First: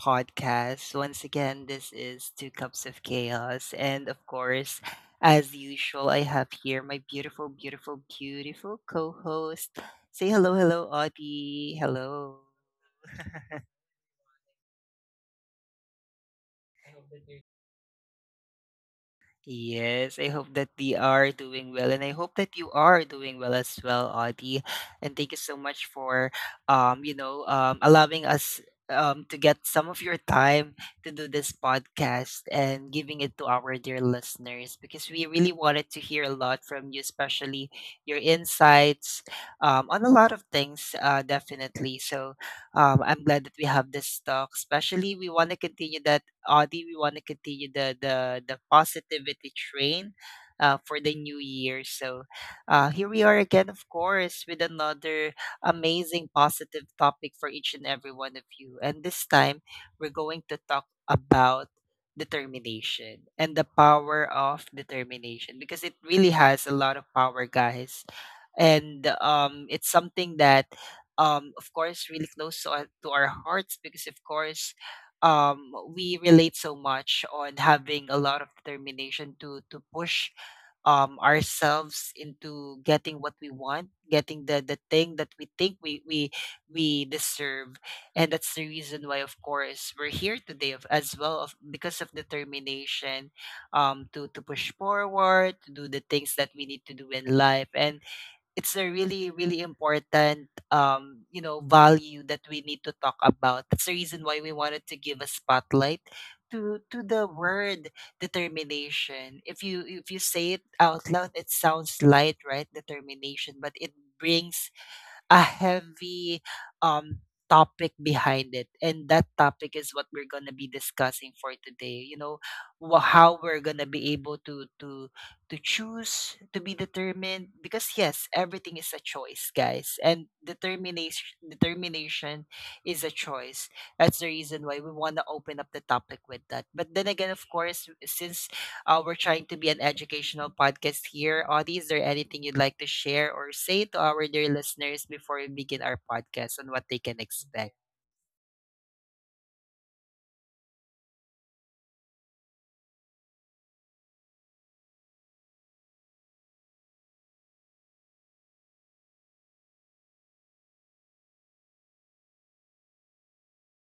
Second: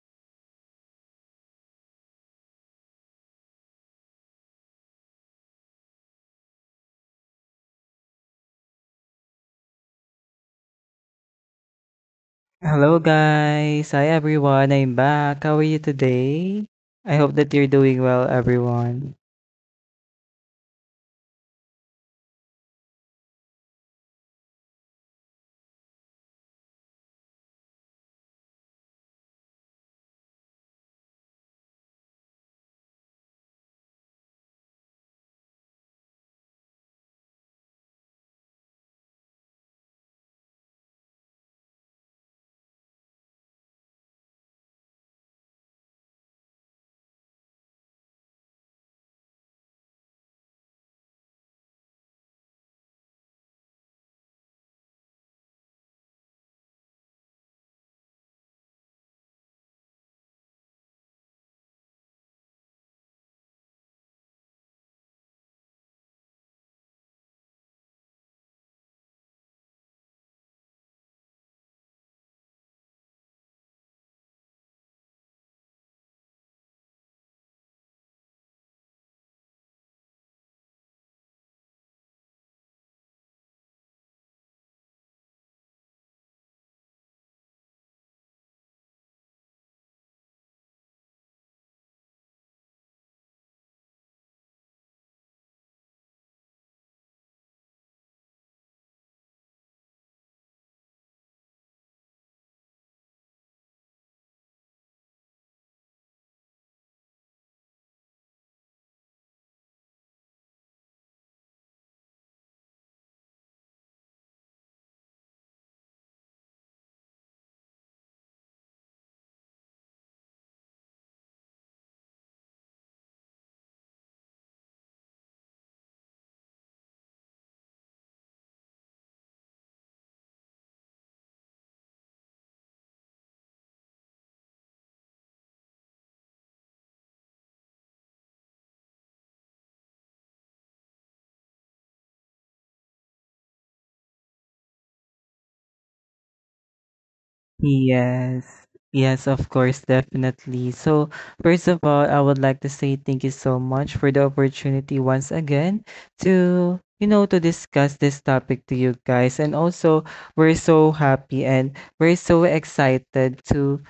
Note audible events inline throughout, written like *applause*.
podcast. Once again, this is Two Cups of Chaos. And of course, as usual, I have here my beautiful, beautiful, beautiful co host. Say hello, hello, Audie. Hello. Hello guys. Hi everyone. I'm back. How are you today? I hope that you're doing well, everyone. Yes, I hope that we are doing well, and I hope that you are doing well as well, Audie. And thank you so much for, allowing us to get some of your time to do this podcast and giving it to our dear listeners because we really wanted to hear a lot from you, especially your insights on a lot of things, definitely. So I'm glad that we have this talk, especially we want to continue that do we want to continue the the positivity train for the new year? So here we are again, of course, with another amazing positive topic for each and every one of you. And this time, we're going to talk about determination and the power of determination because it really has a lot of power, guys. And it's something that, of course, really close to to our hearts because, of course, we relate so much on having a lot of determination to push ourselves into getting what we want, getting the thing that we think we deserve, and that's the reason why, of course, we're here today of, as well of because of determination, to push forward, to do the things that we need to do in life, and it's a really really important value that we need to talk about. That's the reason why we wanted to give a spotlight to the word determination. If you if you say it out loud, it sounds light, right? Determination. But it brings a heavy um topic behind it, and that topic is what we're going to be discussing for today. Wha how we're going to be able to to choose to be determined, because yes, everything is a choice, guys. And determination is a choice. That's the reason why we want to open up the topic with that. But then again, of course, since we're trying to be an educational podcast here. Audie, is there anything you'd like to share or say to our dear listeners before we begin our podcast on what they can expect? Yes. Yes, of course, definitely. So, first of all, I would like to say thank you so much for the opportunity once again to, to discuss this topic to you guys. And also, we're so happy and we're so excited to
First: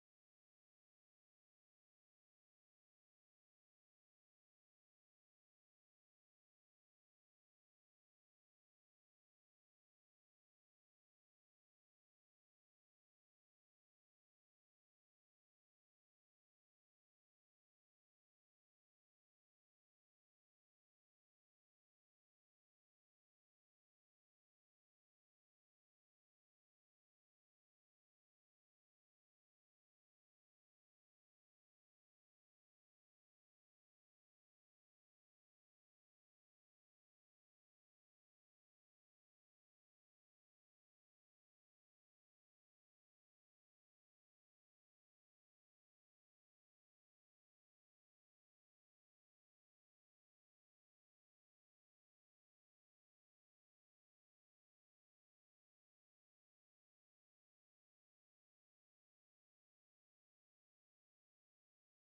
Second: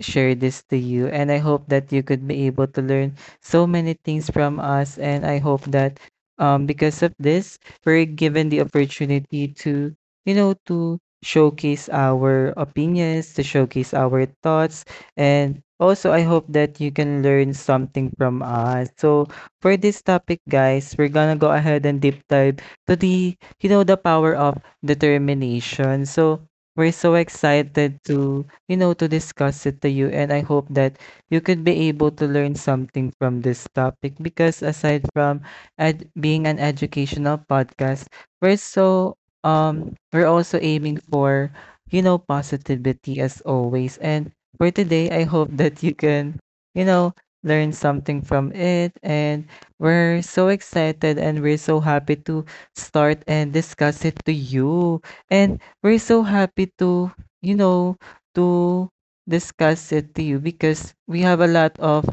share this to you. And I hope that you could be able to learn so many things from us. And I hope that because of this, we're given the opportunity to, to showcase our opinions, to showcase our thoughts. And also, I hope that you can learn something from us. So, for this topic, guys, we're gonna go ahead and deep dive to the, the power of determination. So, we're so excited to, to discuss it to you. And I hope that you could be able to learn something from this topic because aside from being an educational podcast, we're so we're also aiming for positivity as always. And for today, I hope that you can, you know learn something from it. And we're so excited and we're so happy to start and discuss it to you. And we're so happy to, you know to discuss it to you because we have a lot of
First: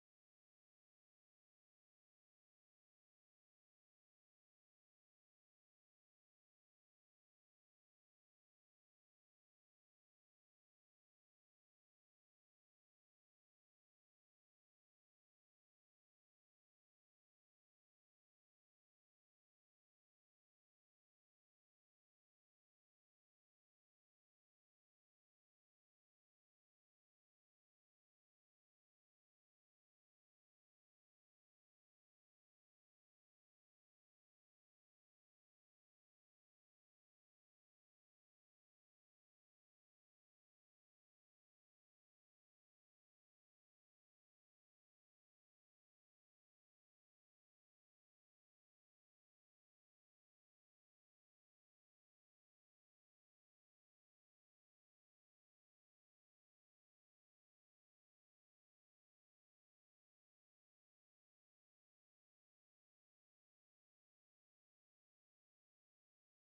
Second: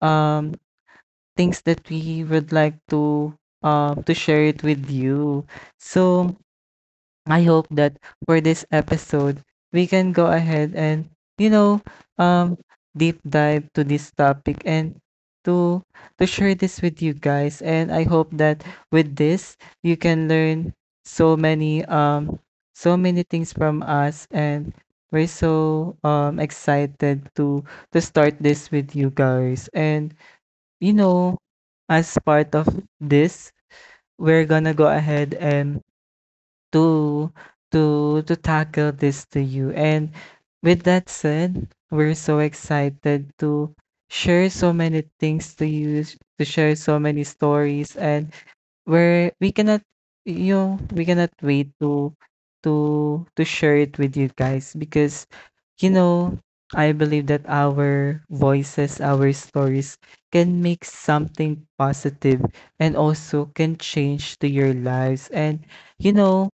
um things that we would like to, to share it with you. So I hope that for this episode, we can go ahead and, you know, um, deep dive to this topic and to to share this with you guys. And I hope that with this, you can learn so many so many things from us. And we're so excited to start this with you guys. And you know, as part of this, we're gonna go ahead and to to tackle this to you. And with that said, we're so excited to share so many things to you, to share so many stories. And we're we cannot, you know, we cannot wait to to share it with you guys because you know, I believe that our voices, our stories can make something positive and also can change to your lives. And you know,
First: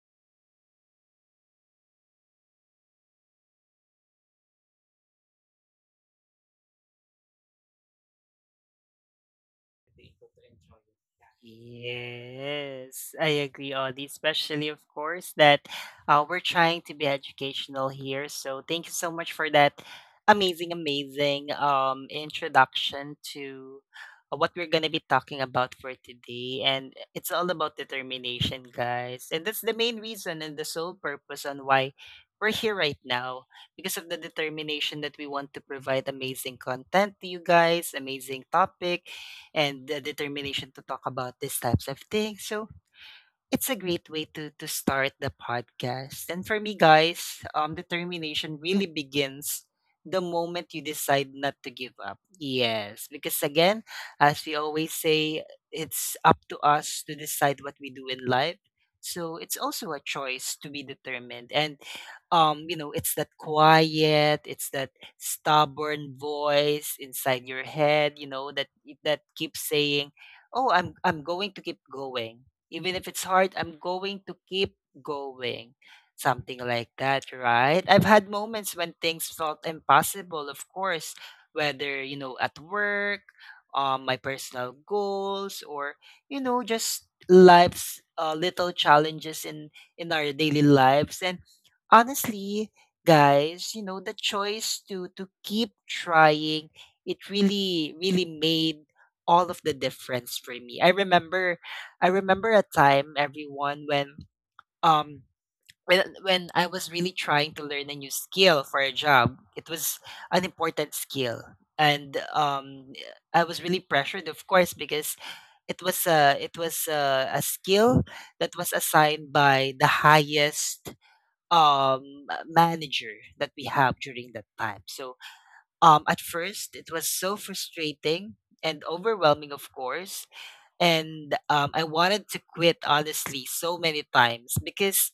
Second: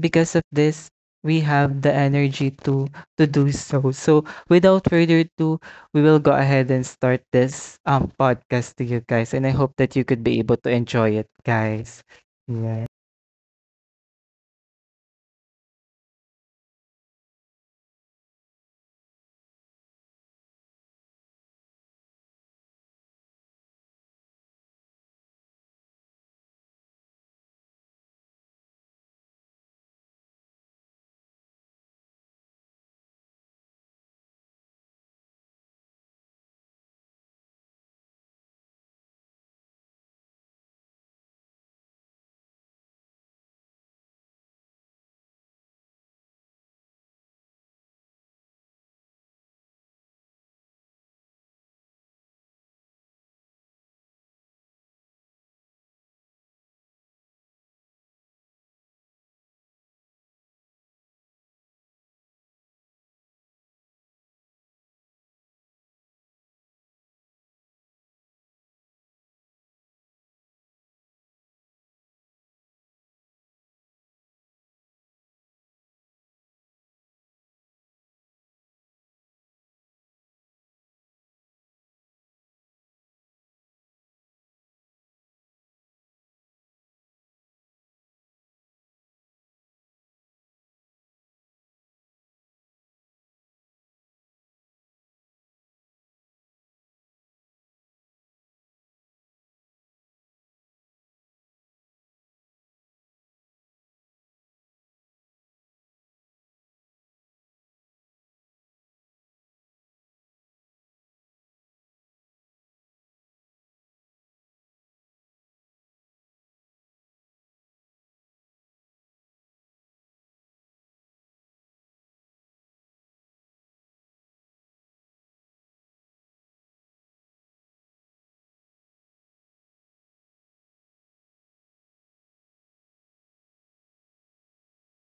because of this, we have the energy to do so. So without further ado, we will go ahead and start this podcast to you guys, and I hope that you Be could able be to able to enjoy it. enjoy it, Yeah. guys. Yeah. Yes, I agree, Audie. Especially, of course, that we're trying to be educational here. So, thank you so much for that amazing, amazing introduction to what we're going to be talking about for today. And it's all about determination, guys. And that's the main reason and the sole purpose on why we're here right now because of the determination that we want to provide amazing content to you guys, amazing topic and the determination to talk about these types of things. So it's a great way to start the podcast. And for me, guys, determination really begins the moment you decide not to give up. Yes, because again, as we always say, it's up to us to decide what we do in life. So it's also a choice to be determined. And you know, it's that quiet, it's that stubborn voice inside your head, you know, that keeps saying, oh, I'm going to keep going. Even if it's hard, I'm going to keep going. Something like that, right? I've had moments when things felt impossible, of course, whether, you know, at work, my personal goals, or, you know, just life's little challenges in our daily lives. And honestly, guys, you know, the choice to keep trying, it really really made all of the difference for me. I remember a time, everyone, when um when I was really trying to learn a new skill for a job. It was an important skill, and I was really pressured, of course, because it was a a skill that was assigned by the highest manager that we have during that time. So at first it was so frustrating and overwhelming, of course. And I wanted to quit, honestly, so many times because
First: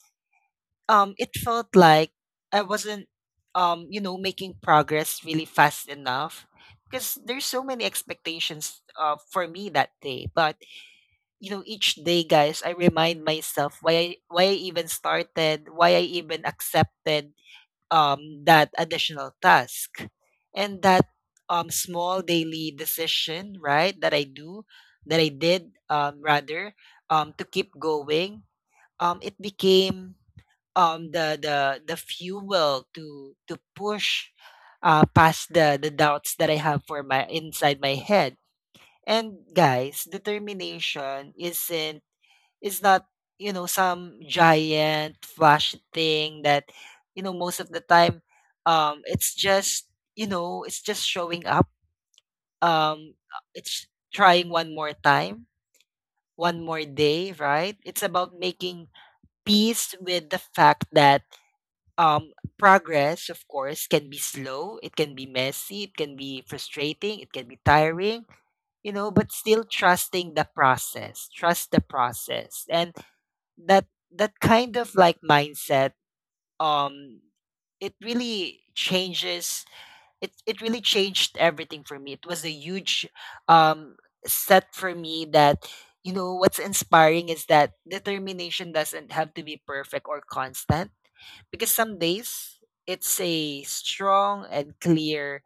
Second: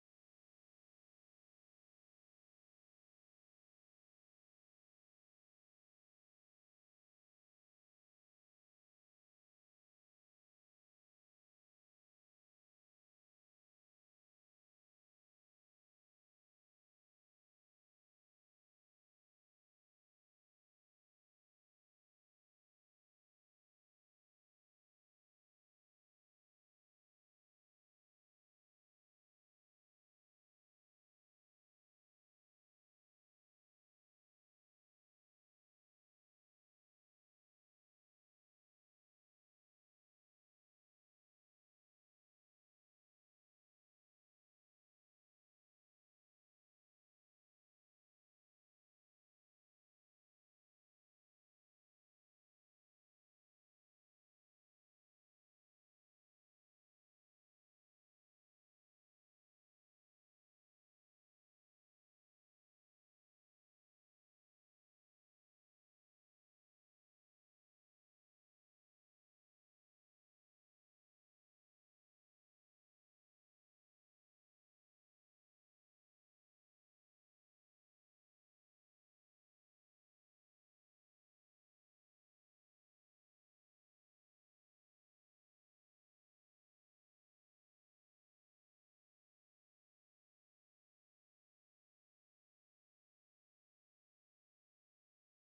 it felt like I wasn't, you know, making progress really fast enough because there's so many expectations for me that day. But you know, each day, guys, I remind myself why I even started, why I even accepted that additional task. And that small daily decision, right, that I do that I did, rather, to keep going, it became the fuel to push past the doubts that I have for my inside my head. And guys, determination isn't, it's not, you know, some giant flash thing that, you know, most of the time, it's just, you know, it's just showing up. It's trying one more time, one more day, right? It's about making peace with the fact that, um, progress, of course, can be slow, it can be messy, it can be frustrating, it can be tiring, you know, but still trusting the process, trust the process. And that that kind of like mindset, um it really changes, it really changed everything for me. It was a huge um set for me. That, you know, what's inspiring is that determination doesn't have to be perfect or constant, because some days it's a strong and clear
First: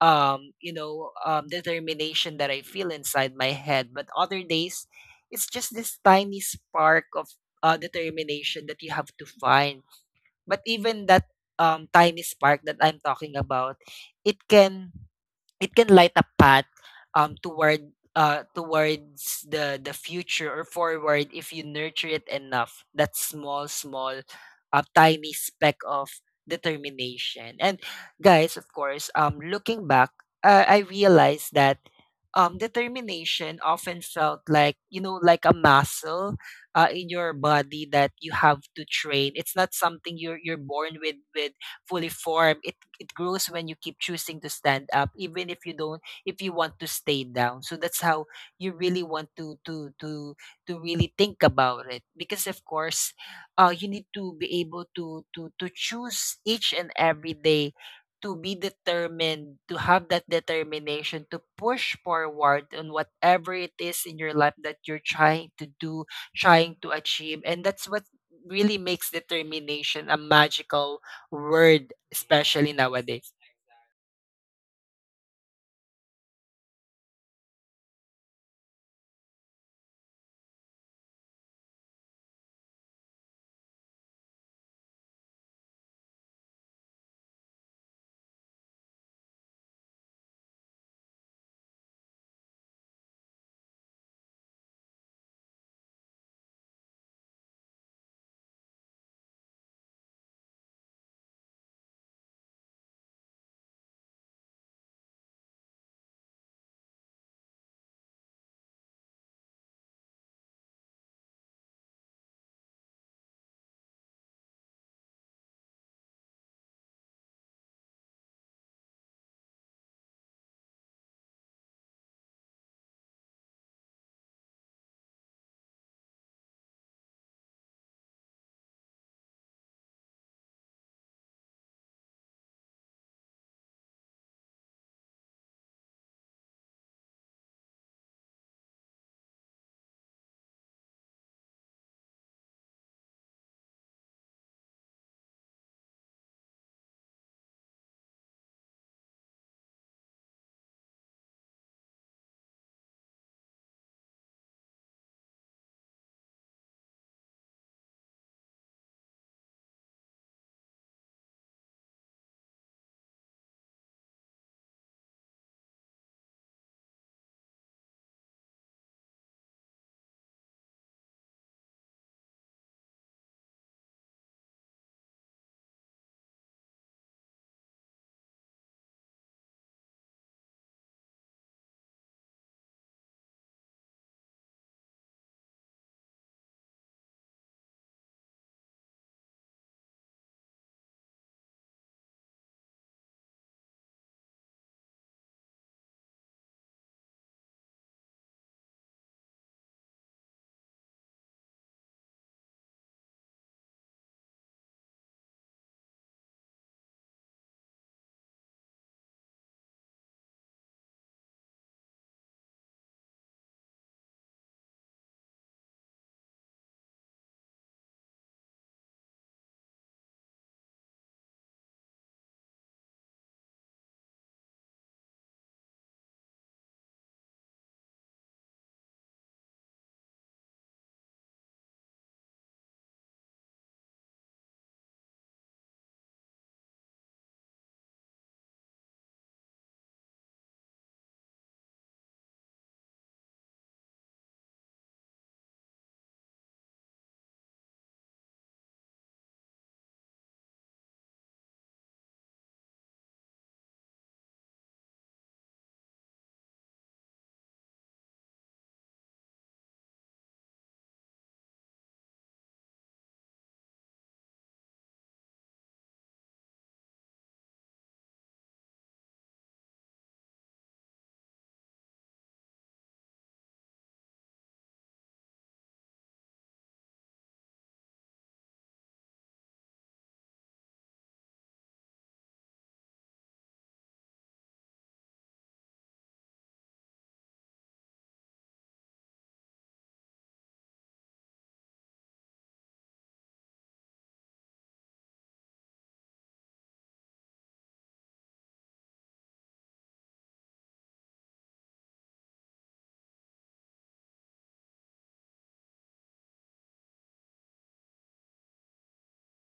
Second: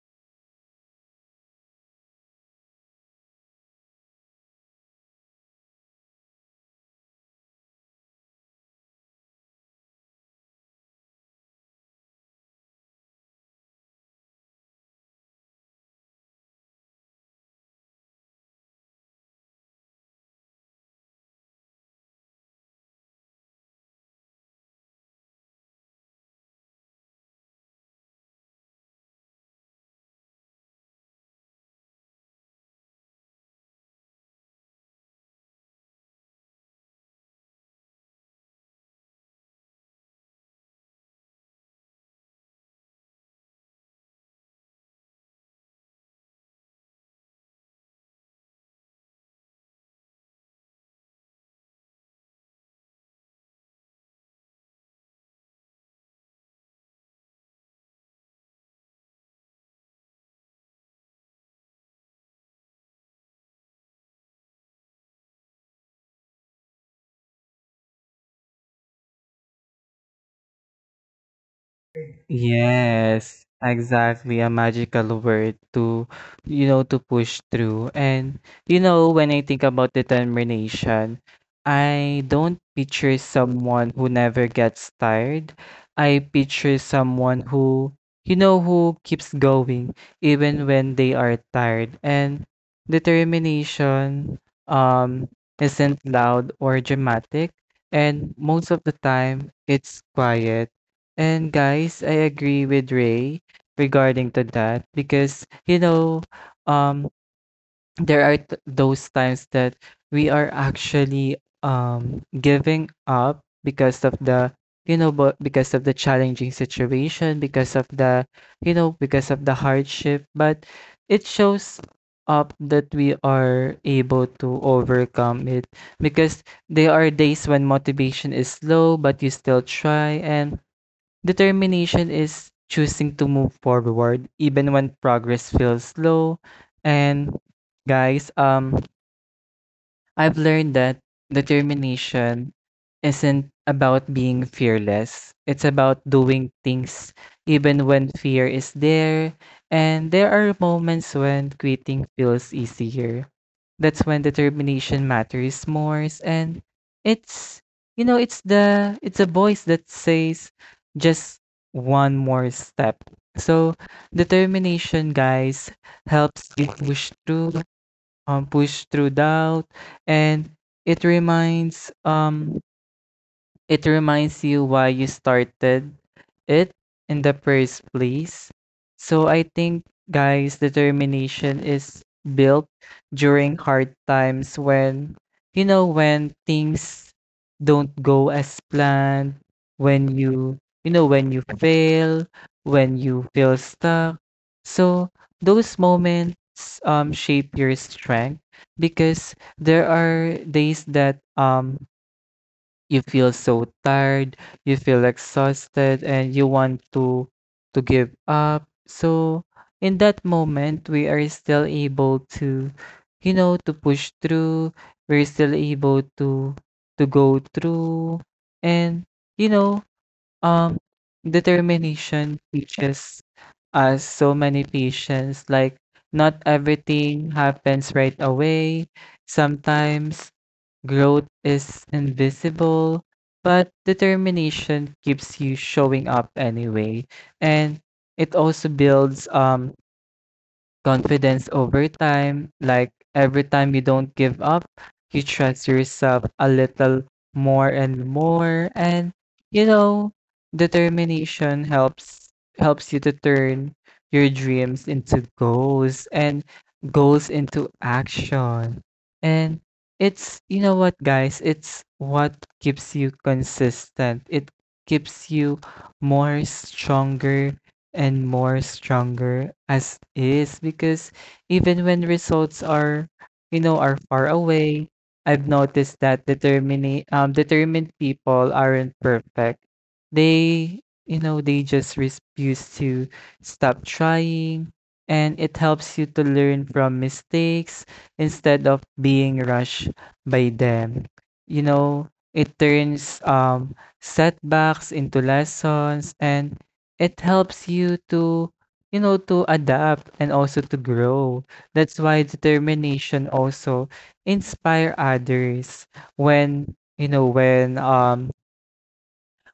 determination that I feel inside my head, but other days it's just this tiny spark of determination that you have to find. But even that tiny spark that I'm talking about, it can it can light a path, towards the future or forward if you nurture it enough. That small, small, tiny speck of determination. And guys, of course, looking back, I realized that determination often felt like, you know, like a muscle in your body that you have to train. It's not something you're born with fully formed. It it grows when you keep choosing to stand up, even if you don't, if you want to stay down. So that's how you really want to to really think about it, because of course, you need to be able to choose each and every day to be determined, to have that determination to push forward on whatever it is in your life that you're trying to do, trying to achieve. And that's what really makes determination a magical word, especially nowadays. Yes, exactly. A magical word to, to push through. And, you know, when I think about determination, I don't picture someone who never gets tired. I picture someone who, who keeps going even when they are tired. And determination, um, isn't loud or dramatic. And most of the time, it's quiet. And guys, I agree with Ray regarding to that because you know, um, there are those times that we are actually giving up because of the, but because of the challenging situation, because of the, because of the hardship. But it shows up that we are able to overcome it because there are days when motivation is low, but you still try. And determination is choosing to move forward even when progress feels slow. And guys, I've learned that determination isn't about being fearless. It's about doing things even when fear is there. And there are moments when quitting feels easier. That's when determination matters more. And it's, you know, it's a voice that says just one more step. So determination, guys, helps you push through doubt. And it reminds um, it reminds you why you started it in the first place. So I think, guys, determination is built during hard times when, you know, when things don't go as planned, when you, when you fail, when you feel stuck. So those moments shape your strength because there are days that you feel so tired, you feel exhausted, and you want to give up. So in that moment, we are still able to, to push through. We're still able to go through. And you know, um, determination teaches us so many patience. Like not everything happens right away. Sometimes growth is invisible, but determination keeps you showing up anyway. And it also builds confidence over time. Like every time you don't give up, you trust yourself a little more and more. And you know, determination helps you to turn your dreams into goals and goals into action. And it's, you know what guys, it's what keeps you consistent. It keeps you more stronger and more stronger as is because even when results are, you know, are far away, I've noticed that determined people aren't perfect. They, you know, they just refuse to stop trying. And it helps you to learn from mistakes instead of being rushed by them. You know, it turns setbacks into lessons and it helps you to, to adapt and also to grow. That's why determination also inspire others when, you know,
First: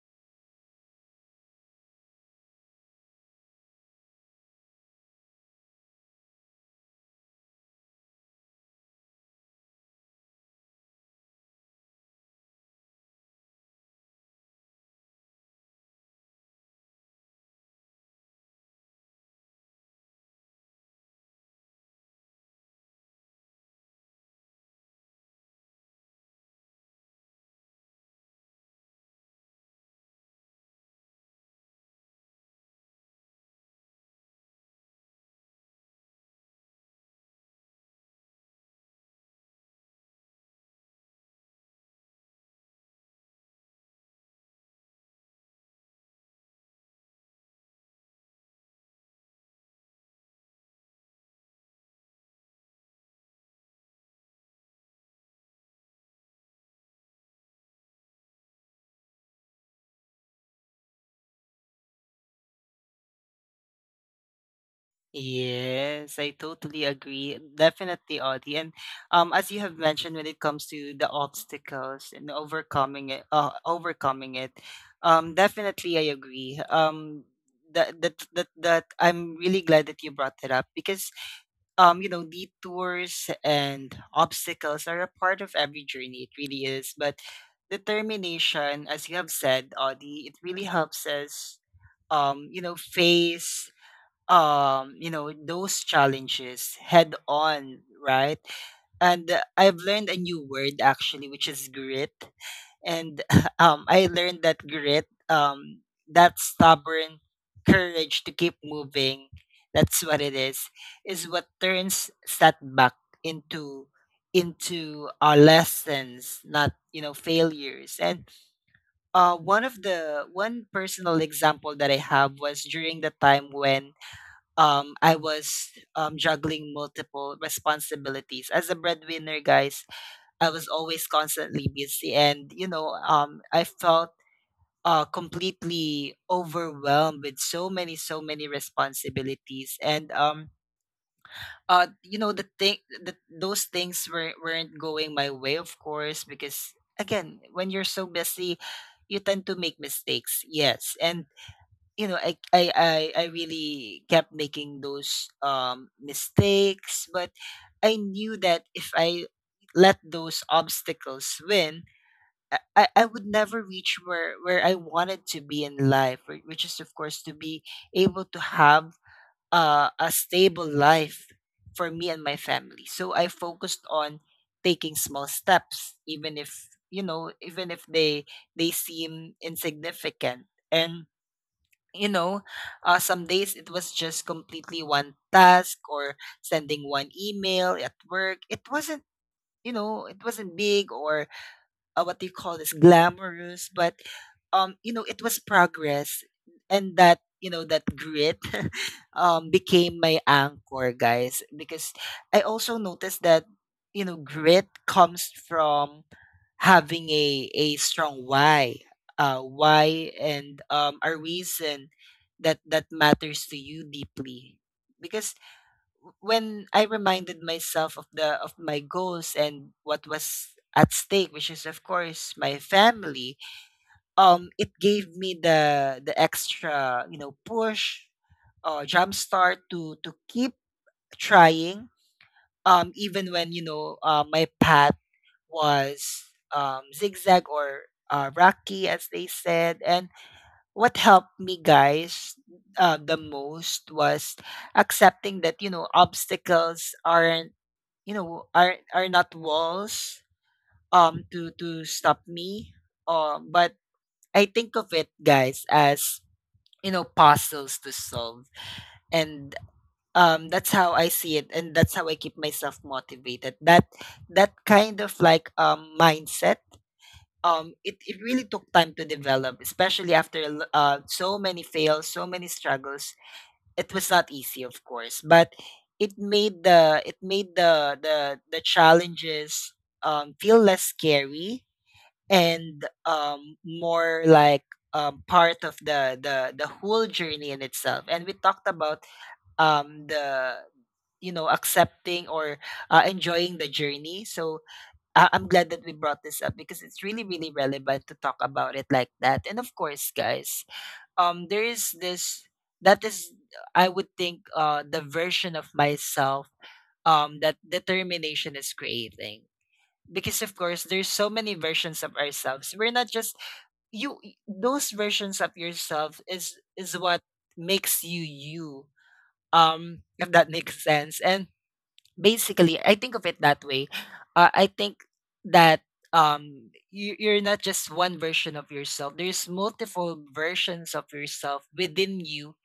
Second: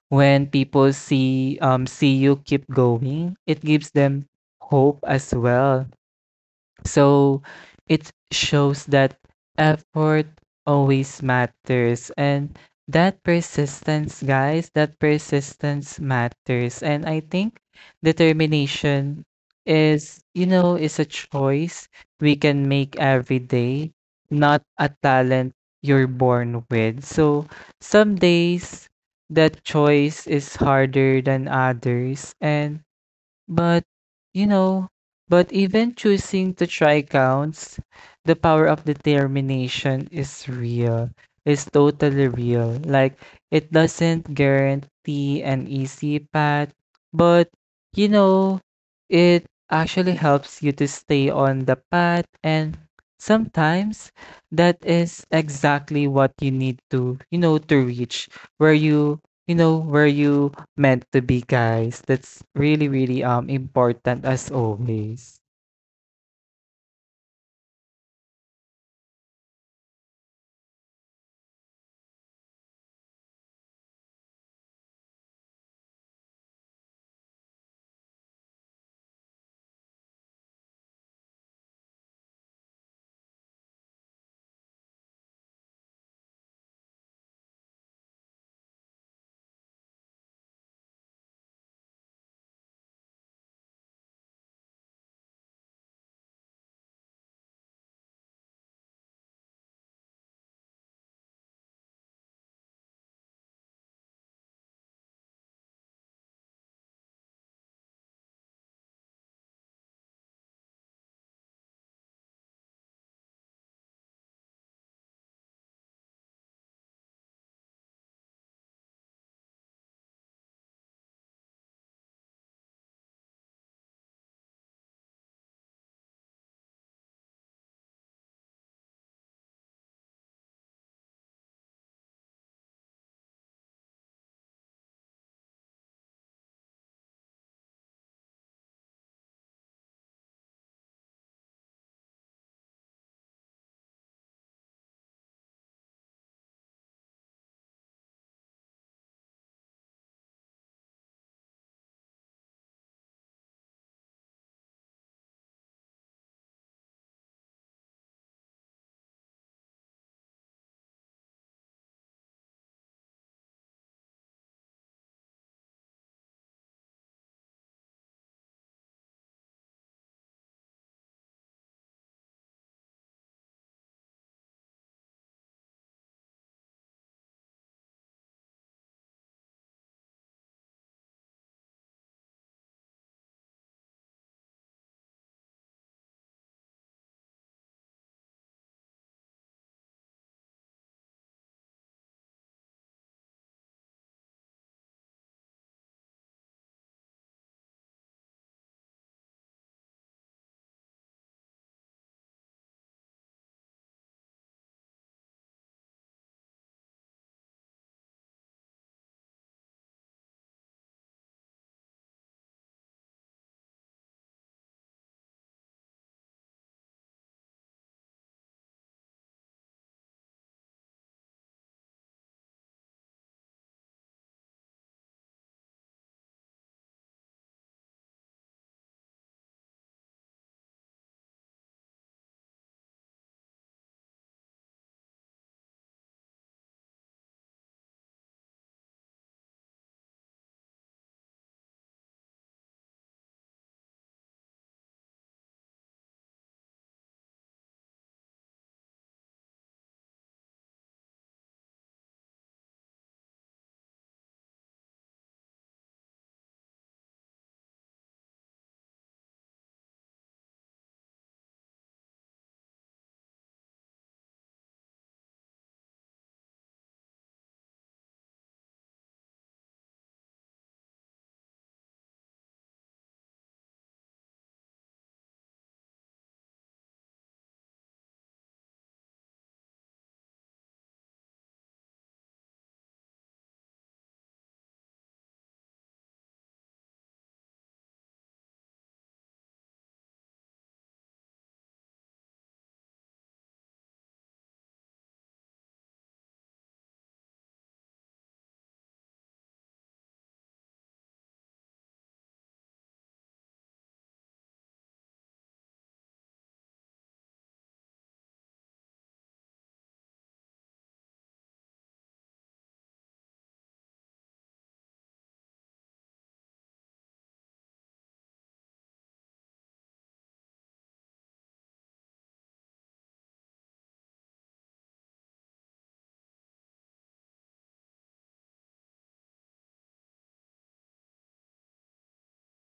when people see see you keep going, it gives them hope as well. So it shows that effort always matters and that persistence, guys, that persistence matters. And I think determination is, you know, is a choice we can make every day, not a talent you're born with. So some days that choice is harder than others, and but, you know, but even choosing to try counts. The power of determination is real. It's totally real. Like, it doesn't guarantee an easy path, but, you know, it actually helps you to stay on the path. And sometimes that is exactly what you need to, to reach where you know, where you meant to be, guys. That's really, really important as always. Yes, I totally agree. Definitely, Audie. And as you have mentioned, when it comes to the obstacles and overcoming it, definitely I agree. That I'm really glad that you brought it up, because you know, detours and obstacles are a part of every journey. It really is. But determination, as you have said, Audie, it really helps us you know, face you know, those challenges head on, right? And I've learned a new word actually, which is grit. And *laughs* I learned that grit, that stubborn courage to keep moving, that's what it is what turns setback into our lessons, not, you know, failures. And one of the one personal example that I have was during the time when I was juggling multiple responsibilities. As a breadwinner, guys, I was always constantly busy. And, you know, I felt completely overwhelmed with so many, so many responsibilities. And, you know, those things were, weren't going my way, of course, because, again, when you're so busy, you tend to make mistakes. Yes. And you know, I really kept making those mistakes. But I knew that if I let those obstacles win, I would never reach where I wanted to be in life, which is of course to be able to have a stable life for me and my family. So I focused on taking small steps, even if, you know, even if they they seem insignificant. And you know, some days it was just completely one task or sending one email at work. It wasn't, it wasn't big or what do you call this glamorous, but it was progress, and that you know that grit *laughs* became my anchor, guys, because I also noticed that grit comes from having a strong why and a reason that matters to you deeply because when I reminded myself of the of my goals and what was at stake, which is of course my family. It gave me the extra push, jump start to keep trying even when my path was zigzag or rocky, as they said. And what helped me, guys, the most was accepting that obstacles aren't, are not walls to stop me. But I think of it, guys, as puzzles to solve, and that's how I see it, and that's how I keep myself motivated. That kind of like mindset, it really took time to develop, especially after so many fails, so many struggles. It was not easy, of course, but it made the challenges feel less scary and more like part of the whole journey in itself. And we talked about the accepting or enjoying the journey. So I'm glad that we brought this up because it's really, really relevant to talk about it like that. And of course, guys, there is this that is, I would think, the version of myself that determination is creating. Because of course, there's so many versions of ourselves. We're not just Those versions of yourself is what makes you you. If that makes sense. And basically, I think of it that way. I think that you're not just one version of yourself. There's multiple versions of yourself within you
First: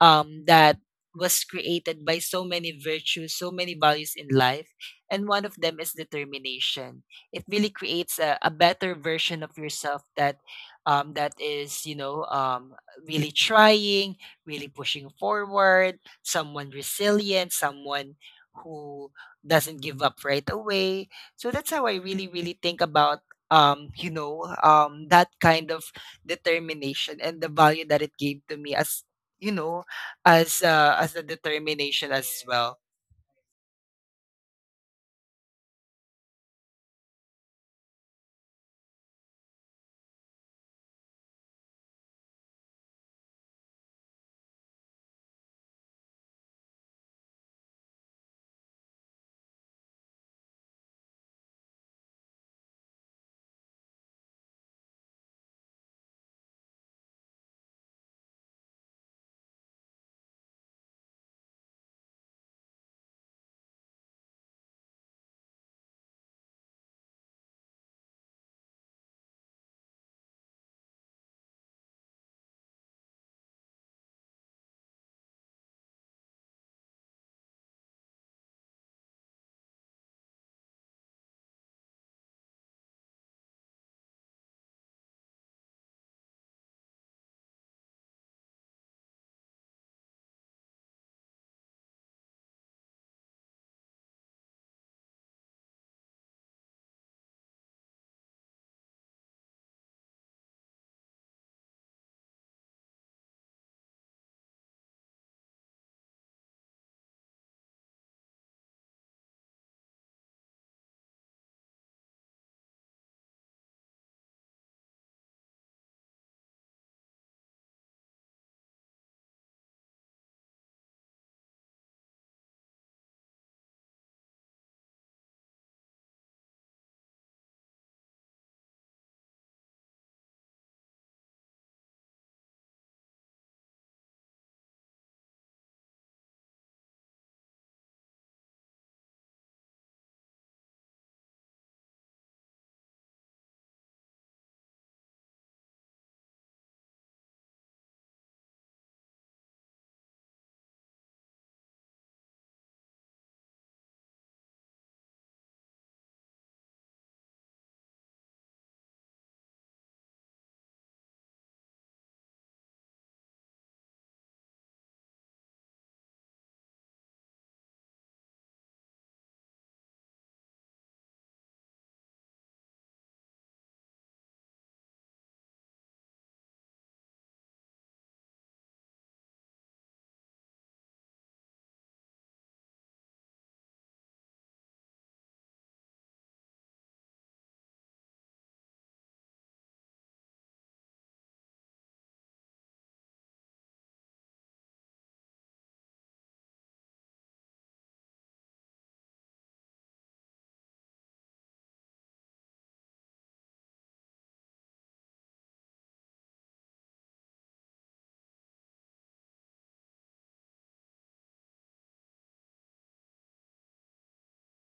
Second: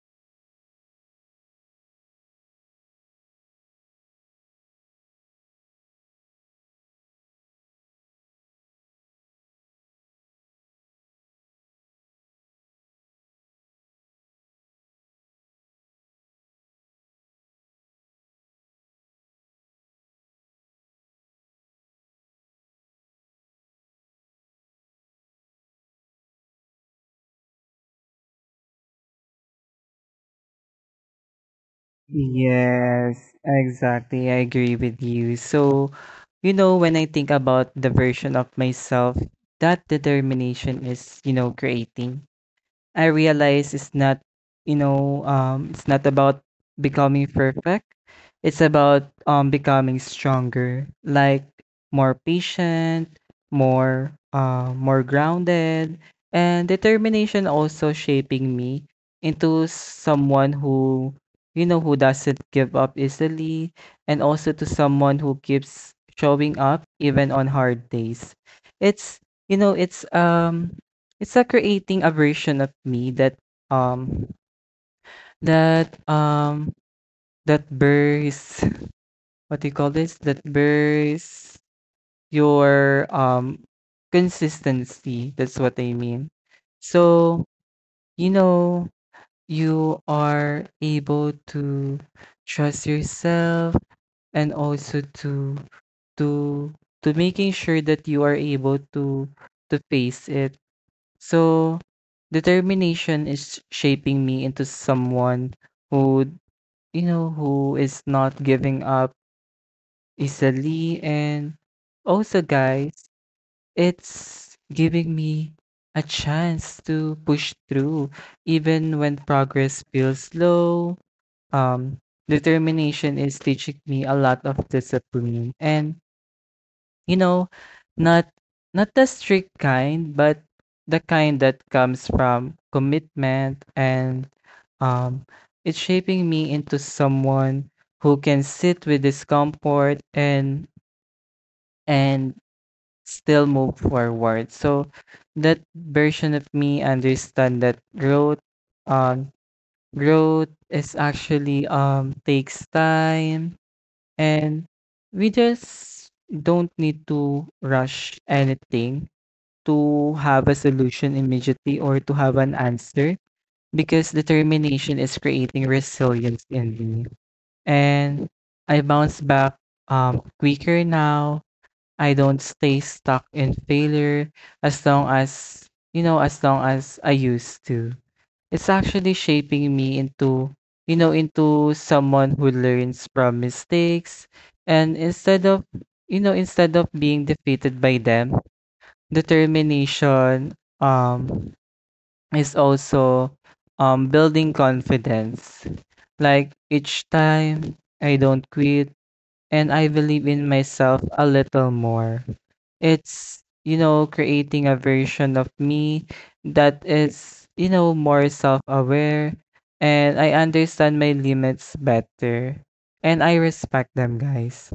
that was created by so many virtues, so many values in life. And one of them is determination. It really creates a better version of yourself that um, that is, you know, um, really trying, really pushing forward, someone resilient, someone who doesn't give up right away. So that's how I really, really think about that kind of determination and the value that it gave to me as you know as a determination as well. Yes, exactly. I agree with you. So, you know, when I think about the version of myself, that determination is, creating. I realize it's not, it's not about becoming perfect. It's about becoming stronger, like more patient, more more grounded. And determination also shaping me into someone who, who doesn't give up easily, and also to someone who keeps showing up even on hard days. It's, you know, it's like creating a version of me that um that um that bears *laughs* what do you call this? That bears your consistency. That's what I mean. So, you know, you are able to trust yourself and also to to to making sure that you are able to face it. So, determination is shaping me into someone who, who is not giving up easily. And also, guys, it's giving me a chance to push through, even when progress feels slow. Um, Determination is teaching me a lot of discipline. And you know, not not the strict kind, but the kind that comes from commitment. And um it's shaping me into someone who can sit with discomfort and and still move forward. So that version of me understand that growth, um growth is actually takes time. And we just don't need to rush anything to have a solution immediately or to have an answer because determination is creating resilience in me. And I bounce back quicker now. I don't stay stuck in failure as long as, as long as I used to. It's actually shaping me into, into someone who learns from mistakes and instead of, instead of being defeated by them. Determination um is also building confidence. Like each time I don't quit and I believe in myself a little more. It's, you know, creating a version of me that is, you know, more self-aware. And I understand my limits better. And I respect them, guys,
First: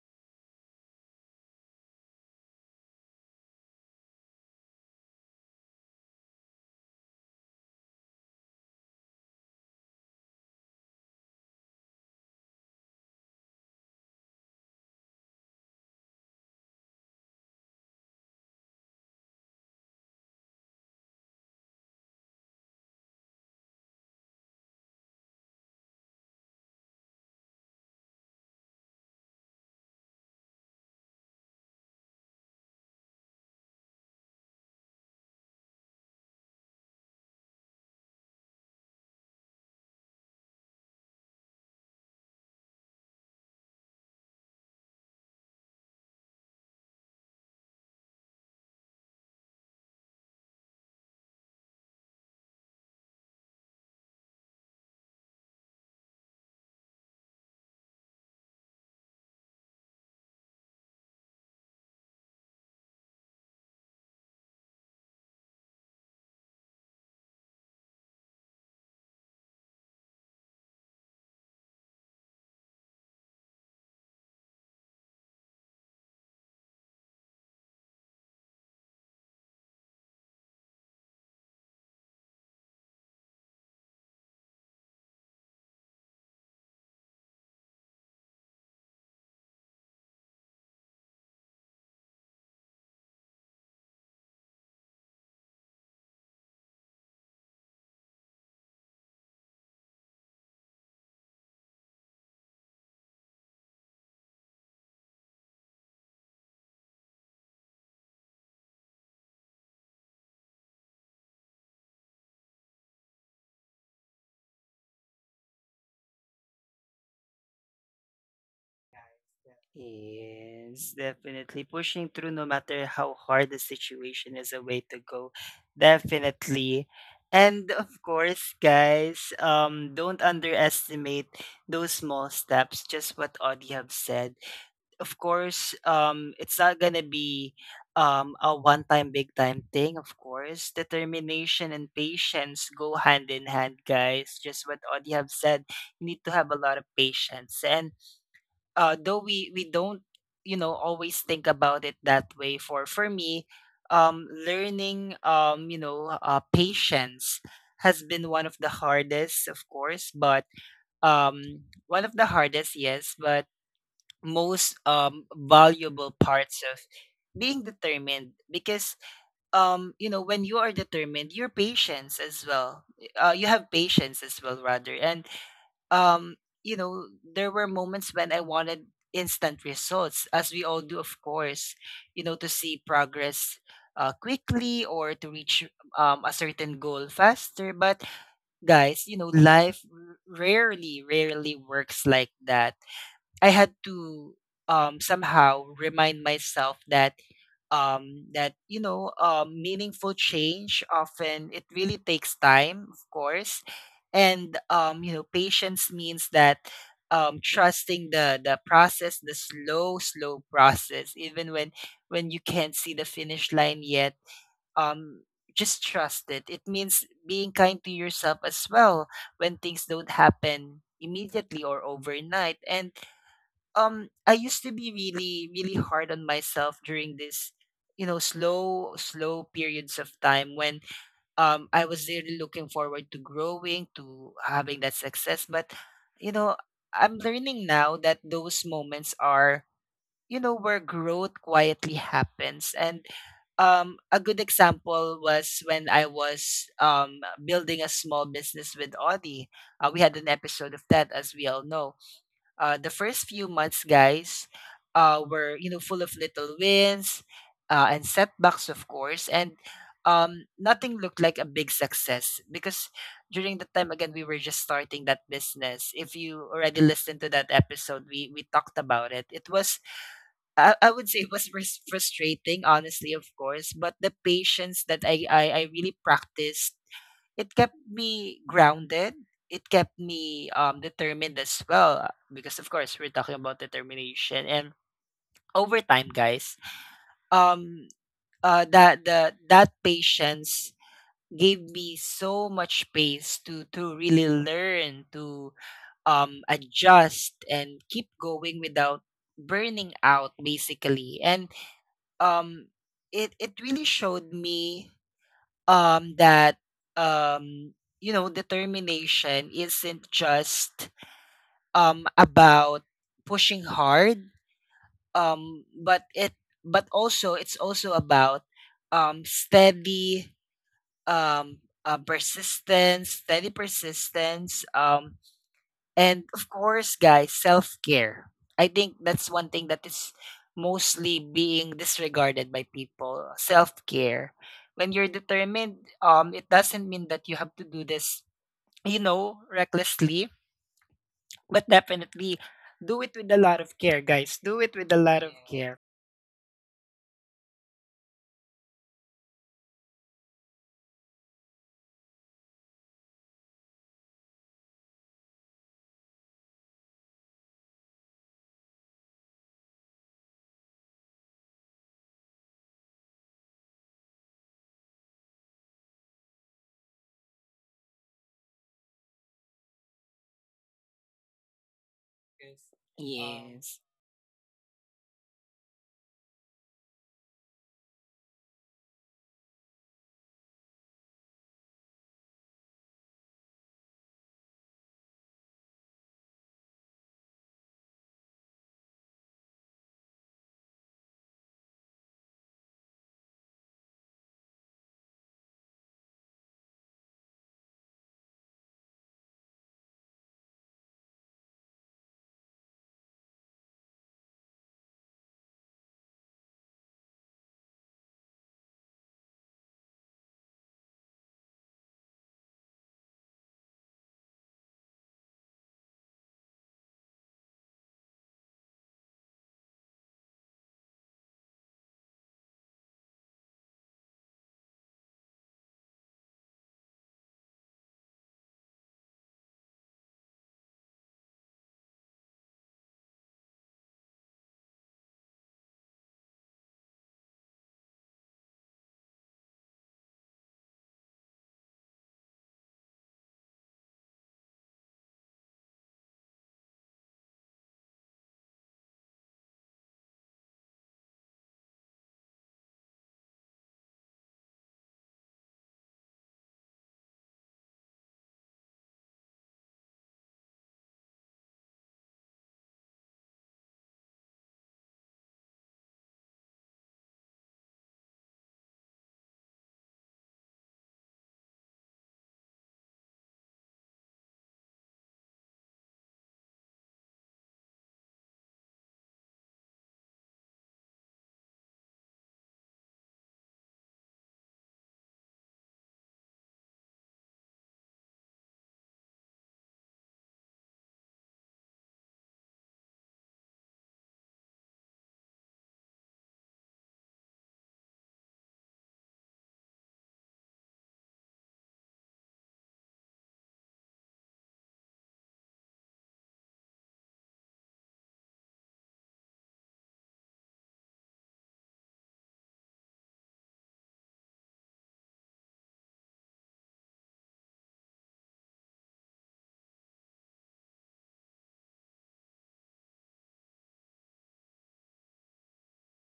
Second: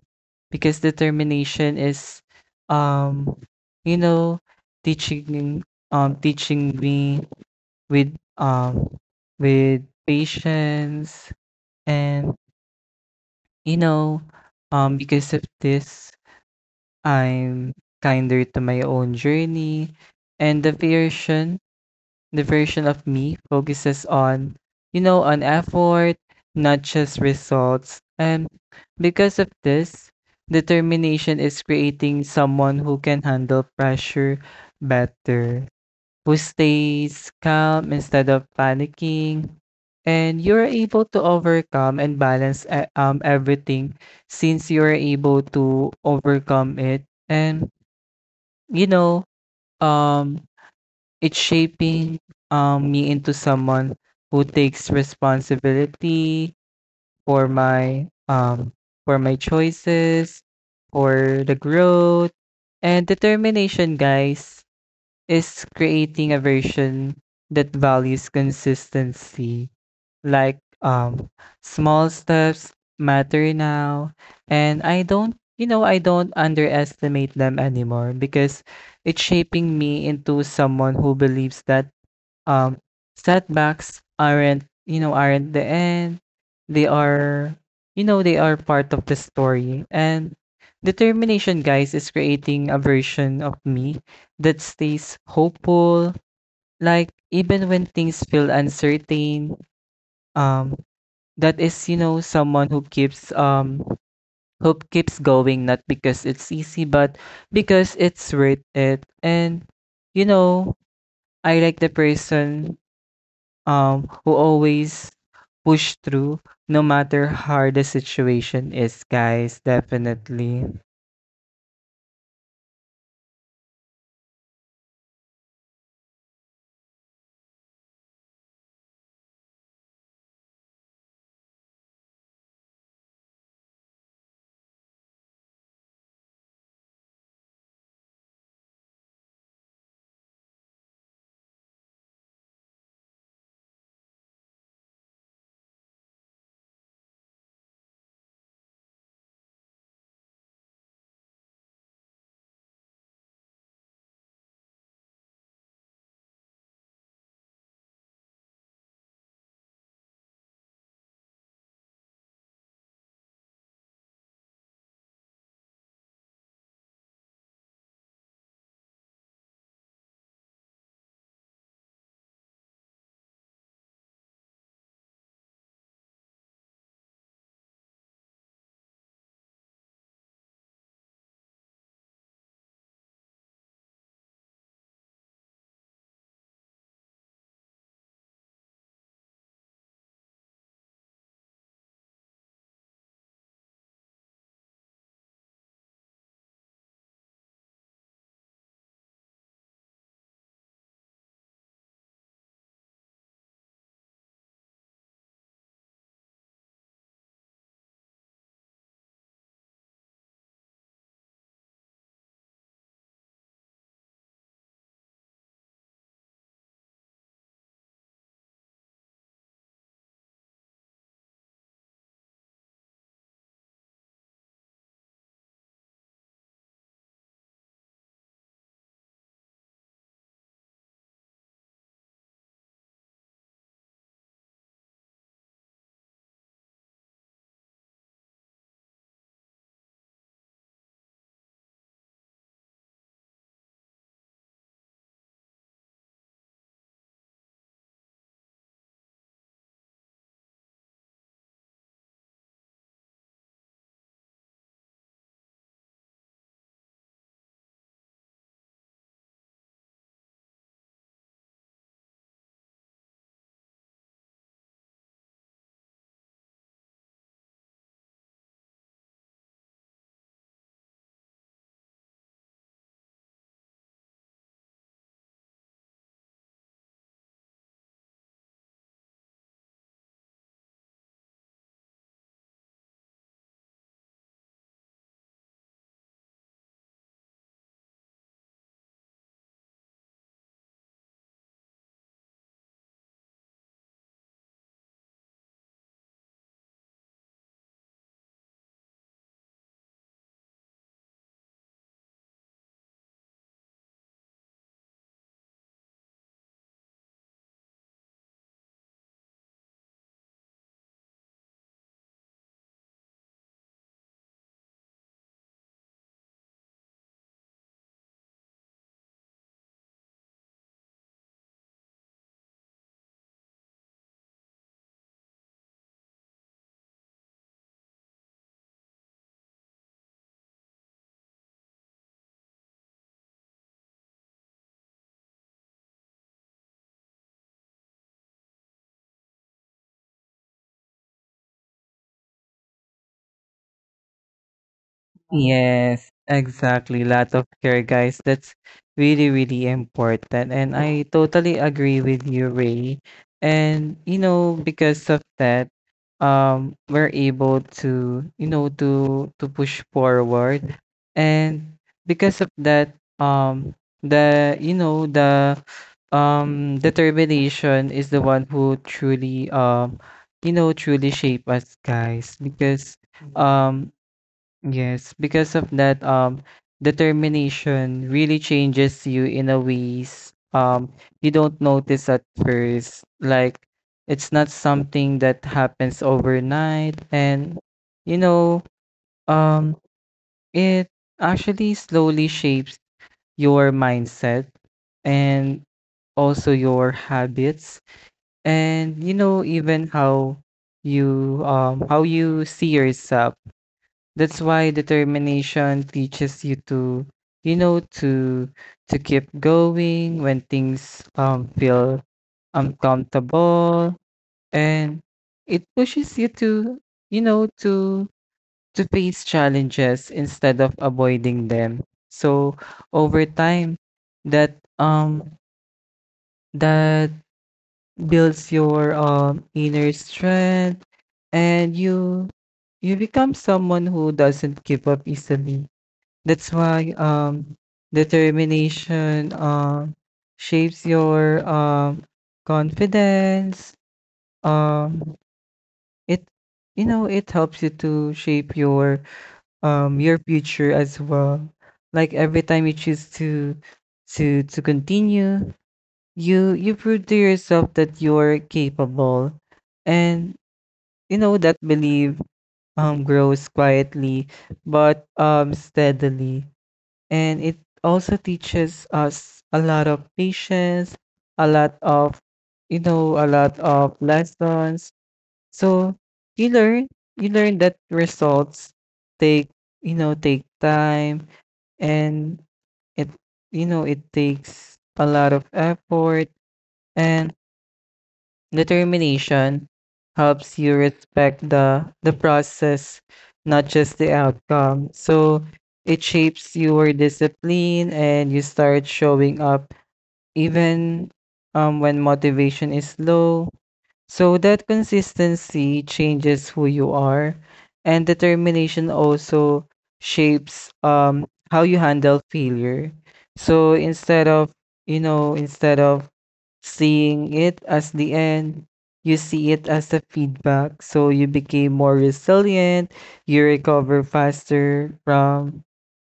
because determination is um, you know, teaching teaching me with um with patience and you know because of this I'm kinder to my own journey, and the version of me focuses on, on effort, not just results. And because of this, determination is creating someone who can handle pressure better, who stays calm instead of panicking, and you're able to overcome and balance everything since you're able to overcome it. And you know, um, it's shaping me into someone who takes responsibility for my um, for my choices, for the growth. And determination, guys, is creating a version that values consistency. Like small steps matter now, and I don't I don't underestimate them anymore, because it's shaping me into someone who believes that um setbacks aren't, aren't the end. They are, they are part of the story. And determination, guys, is creating a version of me that stays hopeful, like even when things feel uncertain. um that is, someone who keeps going, not because it's easy but because it's worth it. And you know I like the person who always push through, no matter how hard the situation is, guys. Definitely. Yes, definitely. Pushing through no matter how hard the situation is a way to go. Definitely. And of course, guys, don't underestimate those small steps, just what Audie have said. Of course, it's not gonna be a one-time, big-time thing. Of course, determination and patience go hand in hand, guys. Just what Audie have said, you need to have a lot of patience. And though we don't, always think about it that way. For me, learning patience has been one of the hardest, of course, but one of the hardest, yes, but most valuable parts of being determined. Because you know when you are determined your patience as well, you have patience as well rather. And um you know there were moments when I wanted instant results, as we all do, of course, to see progress quickly or to reach a certain goal faster. But guys, you know life rarely works like that. I had to somehow remind myself that meaningful change often it really takes time, of course, and you know patience means that trusting the process, the slow process, even when you can't see the finish line yet. Um, just trust it. It means being kind to yourself as well when things don't happen immediately or overnight. And I used to be really really hard on myself during this you know slow periods of time when I was really looking forward to growing, to having that success. But you know, I'm learning now that those moments are you know where growth quietly happens. And a good example was when I was building a small business with Audi. We had an episode of that, as we all know. The first few months, guys, were you know full of little wins and setbacks, of course, and nothing looked like a big success, because during the time again we were just starting that business. If you already listened to that episode, we talked about it. It was, I would say, it was frustrating, honestly, of course, but the patience that I really practiced, it kept me grounded. It kept me determined as well, because of course we're talking about determination. And over time, guys, Um, that patience gave me so much space to really learn to adjust and keep going without burning out, basically. And um it it really showed me that um you know determination isn't just about pushing hard, but it's also about steady um persistence steady persistence. And of course, guys, self care. I think that's one thing that is mostly being disregarded by people. Self care. When you're determined, it doesn't mean that you have to do this, recklessly, but definitely do it with a lot of care, guys. Do it with a lot of care. Yes, exactly. Lot of care, guys. That's really, really important. And I totally agree with you, Ray. And, because of that, we're able to, to push forward. And because of that, um, the, you know, the determination is the one who truly truly shape us, guys, because Yes. um yes, because of that, determination really changes you in a ways you don't notice at first. Like, it's not something that happens overnight, and you know, um, it actually slowly shapes your mindset and also your habits, and, you know, even how you see yourself. That's why determination teaches you to, you know, to to keep going when things feel uncomfortable, and it pushes you to, you know, to to face challenges instead of avoiding them. So over time, that um that builds your inner strength, and you become someone who doesn't give up easily. That's why determination shapes your confidence. Um, it it helps you to shape your future as well. Like every time you choose to to continue, you prove to yourself that you're capable, and, you know, that belief grows quietly but, steadily. And it also teaches us a lot of patience, a lot of, a lot of lessons. So you learn, you learn that results take, take time. And it, it takes a lot of effort. And determination helps you respect the process, not just the outcome. So it shapes your discipline, and you start showing up even when motivation is low. So that consistency changes who you are. And determination also shapes how you handle failure. So instead of, you know instead of seeing it as the end, you see it as a feedback. So you became more resilient, you recover faster from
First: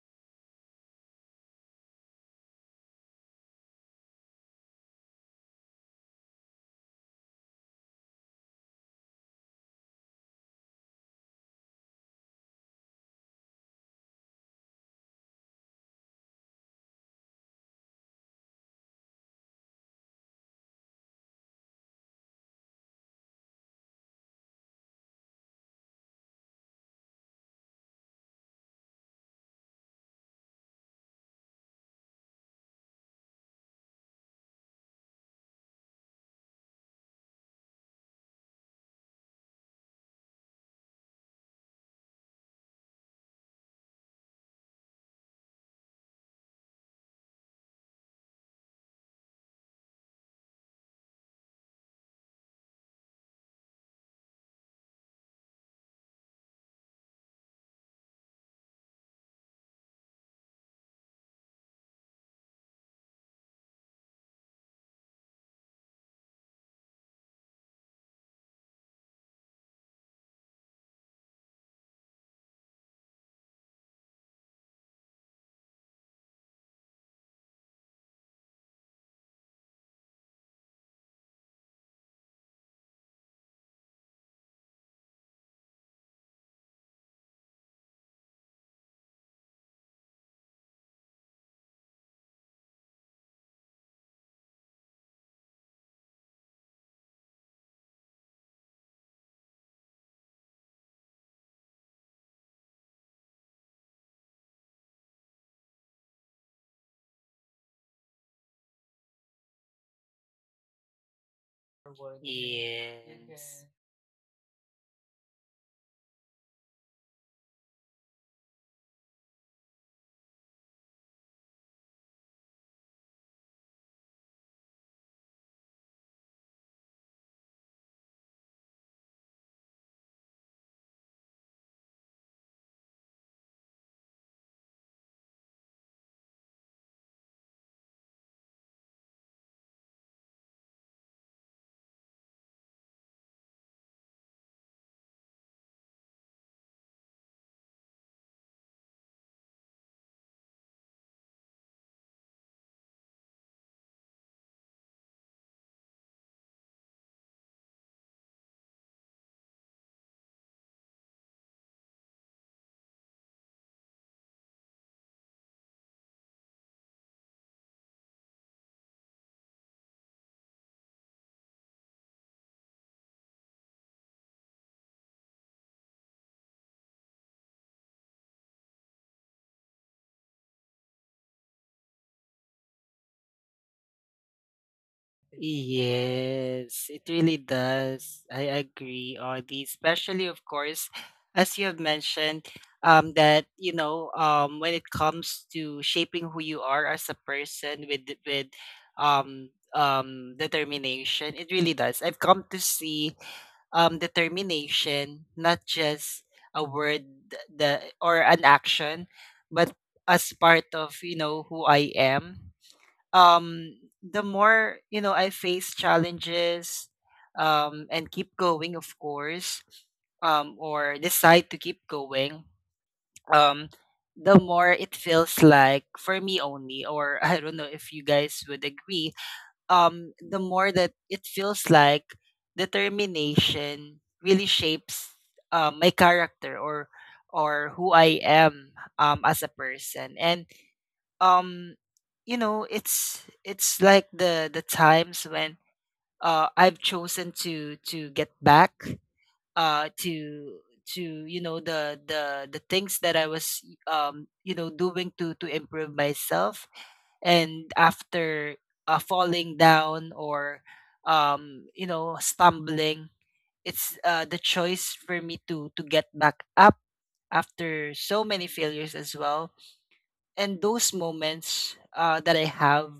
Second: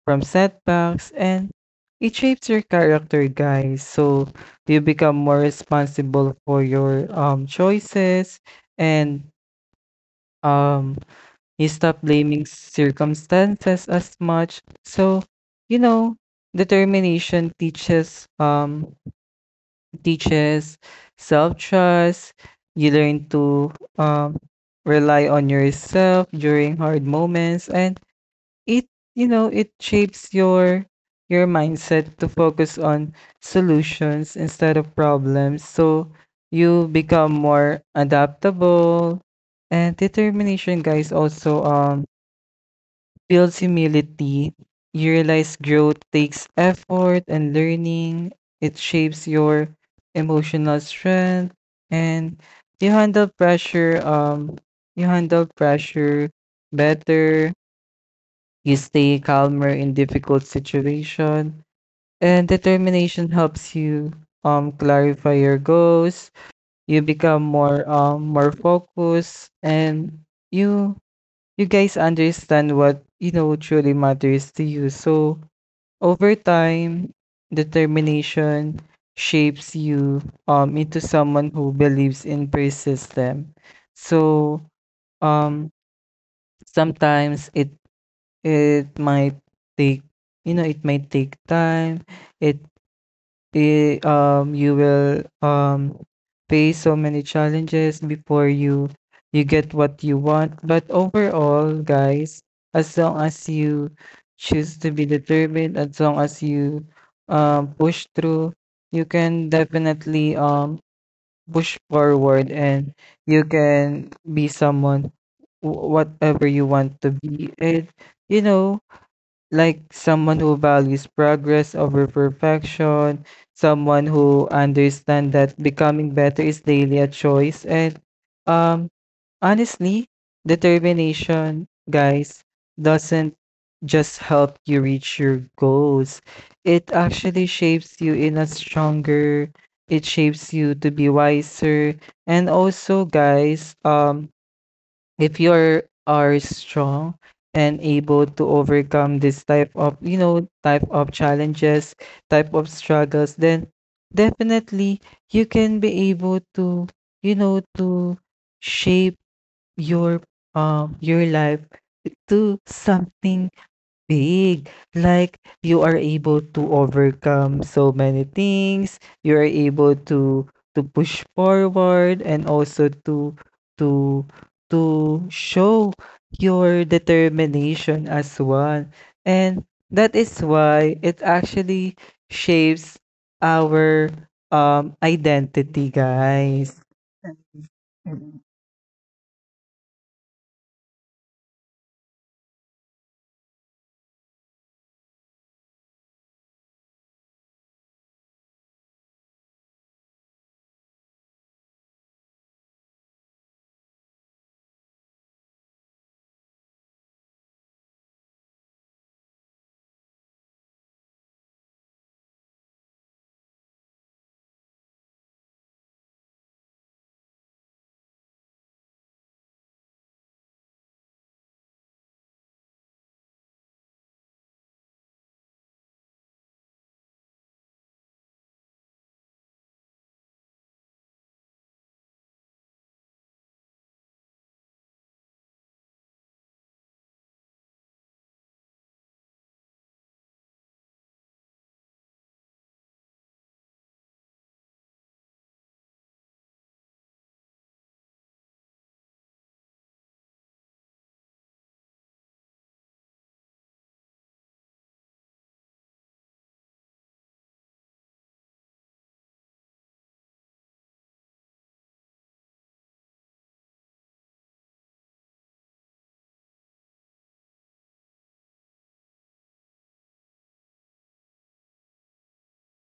setbacks, and it shapes your character, guys. So you become more responsible for your choices, and um you stop blaming circumstances as much. So, you know, determination teaches teaches self-trust. You learn to um, rely on yourself during hard moments, and it, it shapes your mindset to focus on solutions instead of problems. So you become more adaptable. And determination, guys, also, builds humility. You realize growth takes effort and learning. It shapes your emotional strength, and you handle pressure um you handle pressure better. You stay calmer in difficult situation. And determination helps you clarify your goals. You become more focused, and you you guys understand what truly matters to you. So over time, determination shapes you into someone who believes in persistence. So um sometimes it might take, it might take time. It you will, face so many challenges before you get what you want. But overall, guys, as long as you choose to be determined, as long as you, push through, you can definitely, push forward, and you Yes. can be someone, whatever you want to be. And, you know, like someone who values progress over perfection, someone who understands that becoming better is daily a choice. And, um, honestly, determination, guys, doesn't just help you reach your goals. It actually shapes you in a stronger. It shapes you to be wiser. And also, guys, if you are strong and able to overcome this type of, type of challenges, type of struggles, then definitely you can be able to, you know to shape your your life to something big. Like, you are able to overcome so many things. You are able to push forward, and also to to to show your determination as one. And that is why it actually shapes our identity, guys. Yes, it really does. I agree, Audie. Especially, of course, as you have mentioned, that you know, when it comes to shaping who you are as a person with determination, it really does. I've come to see determination not just a word, th- the or an action, but as part of you know who I am. um the more you know I face challenges and keep going, of course, or decide to keep going, um the more it feels like for me only, or *laughs* I don't know if you guys would agree, the more that it feels like determination really shapes my character, or who I am as a person. And um you know it's like the times when I've chosen to get back uh to to you know the things that I was you know doing to improve myself. And after falling down or you know stumbling, it's the choice for me to get back up after so many failures as well. And those moments that I have,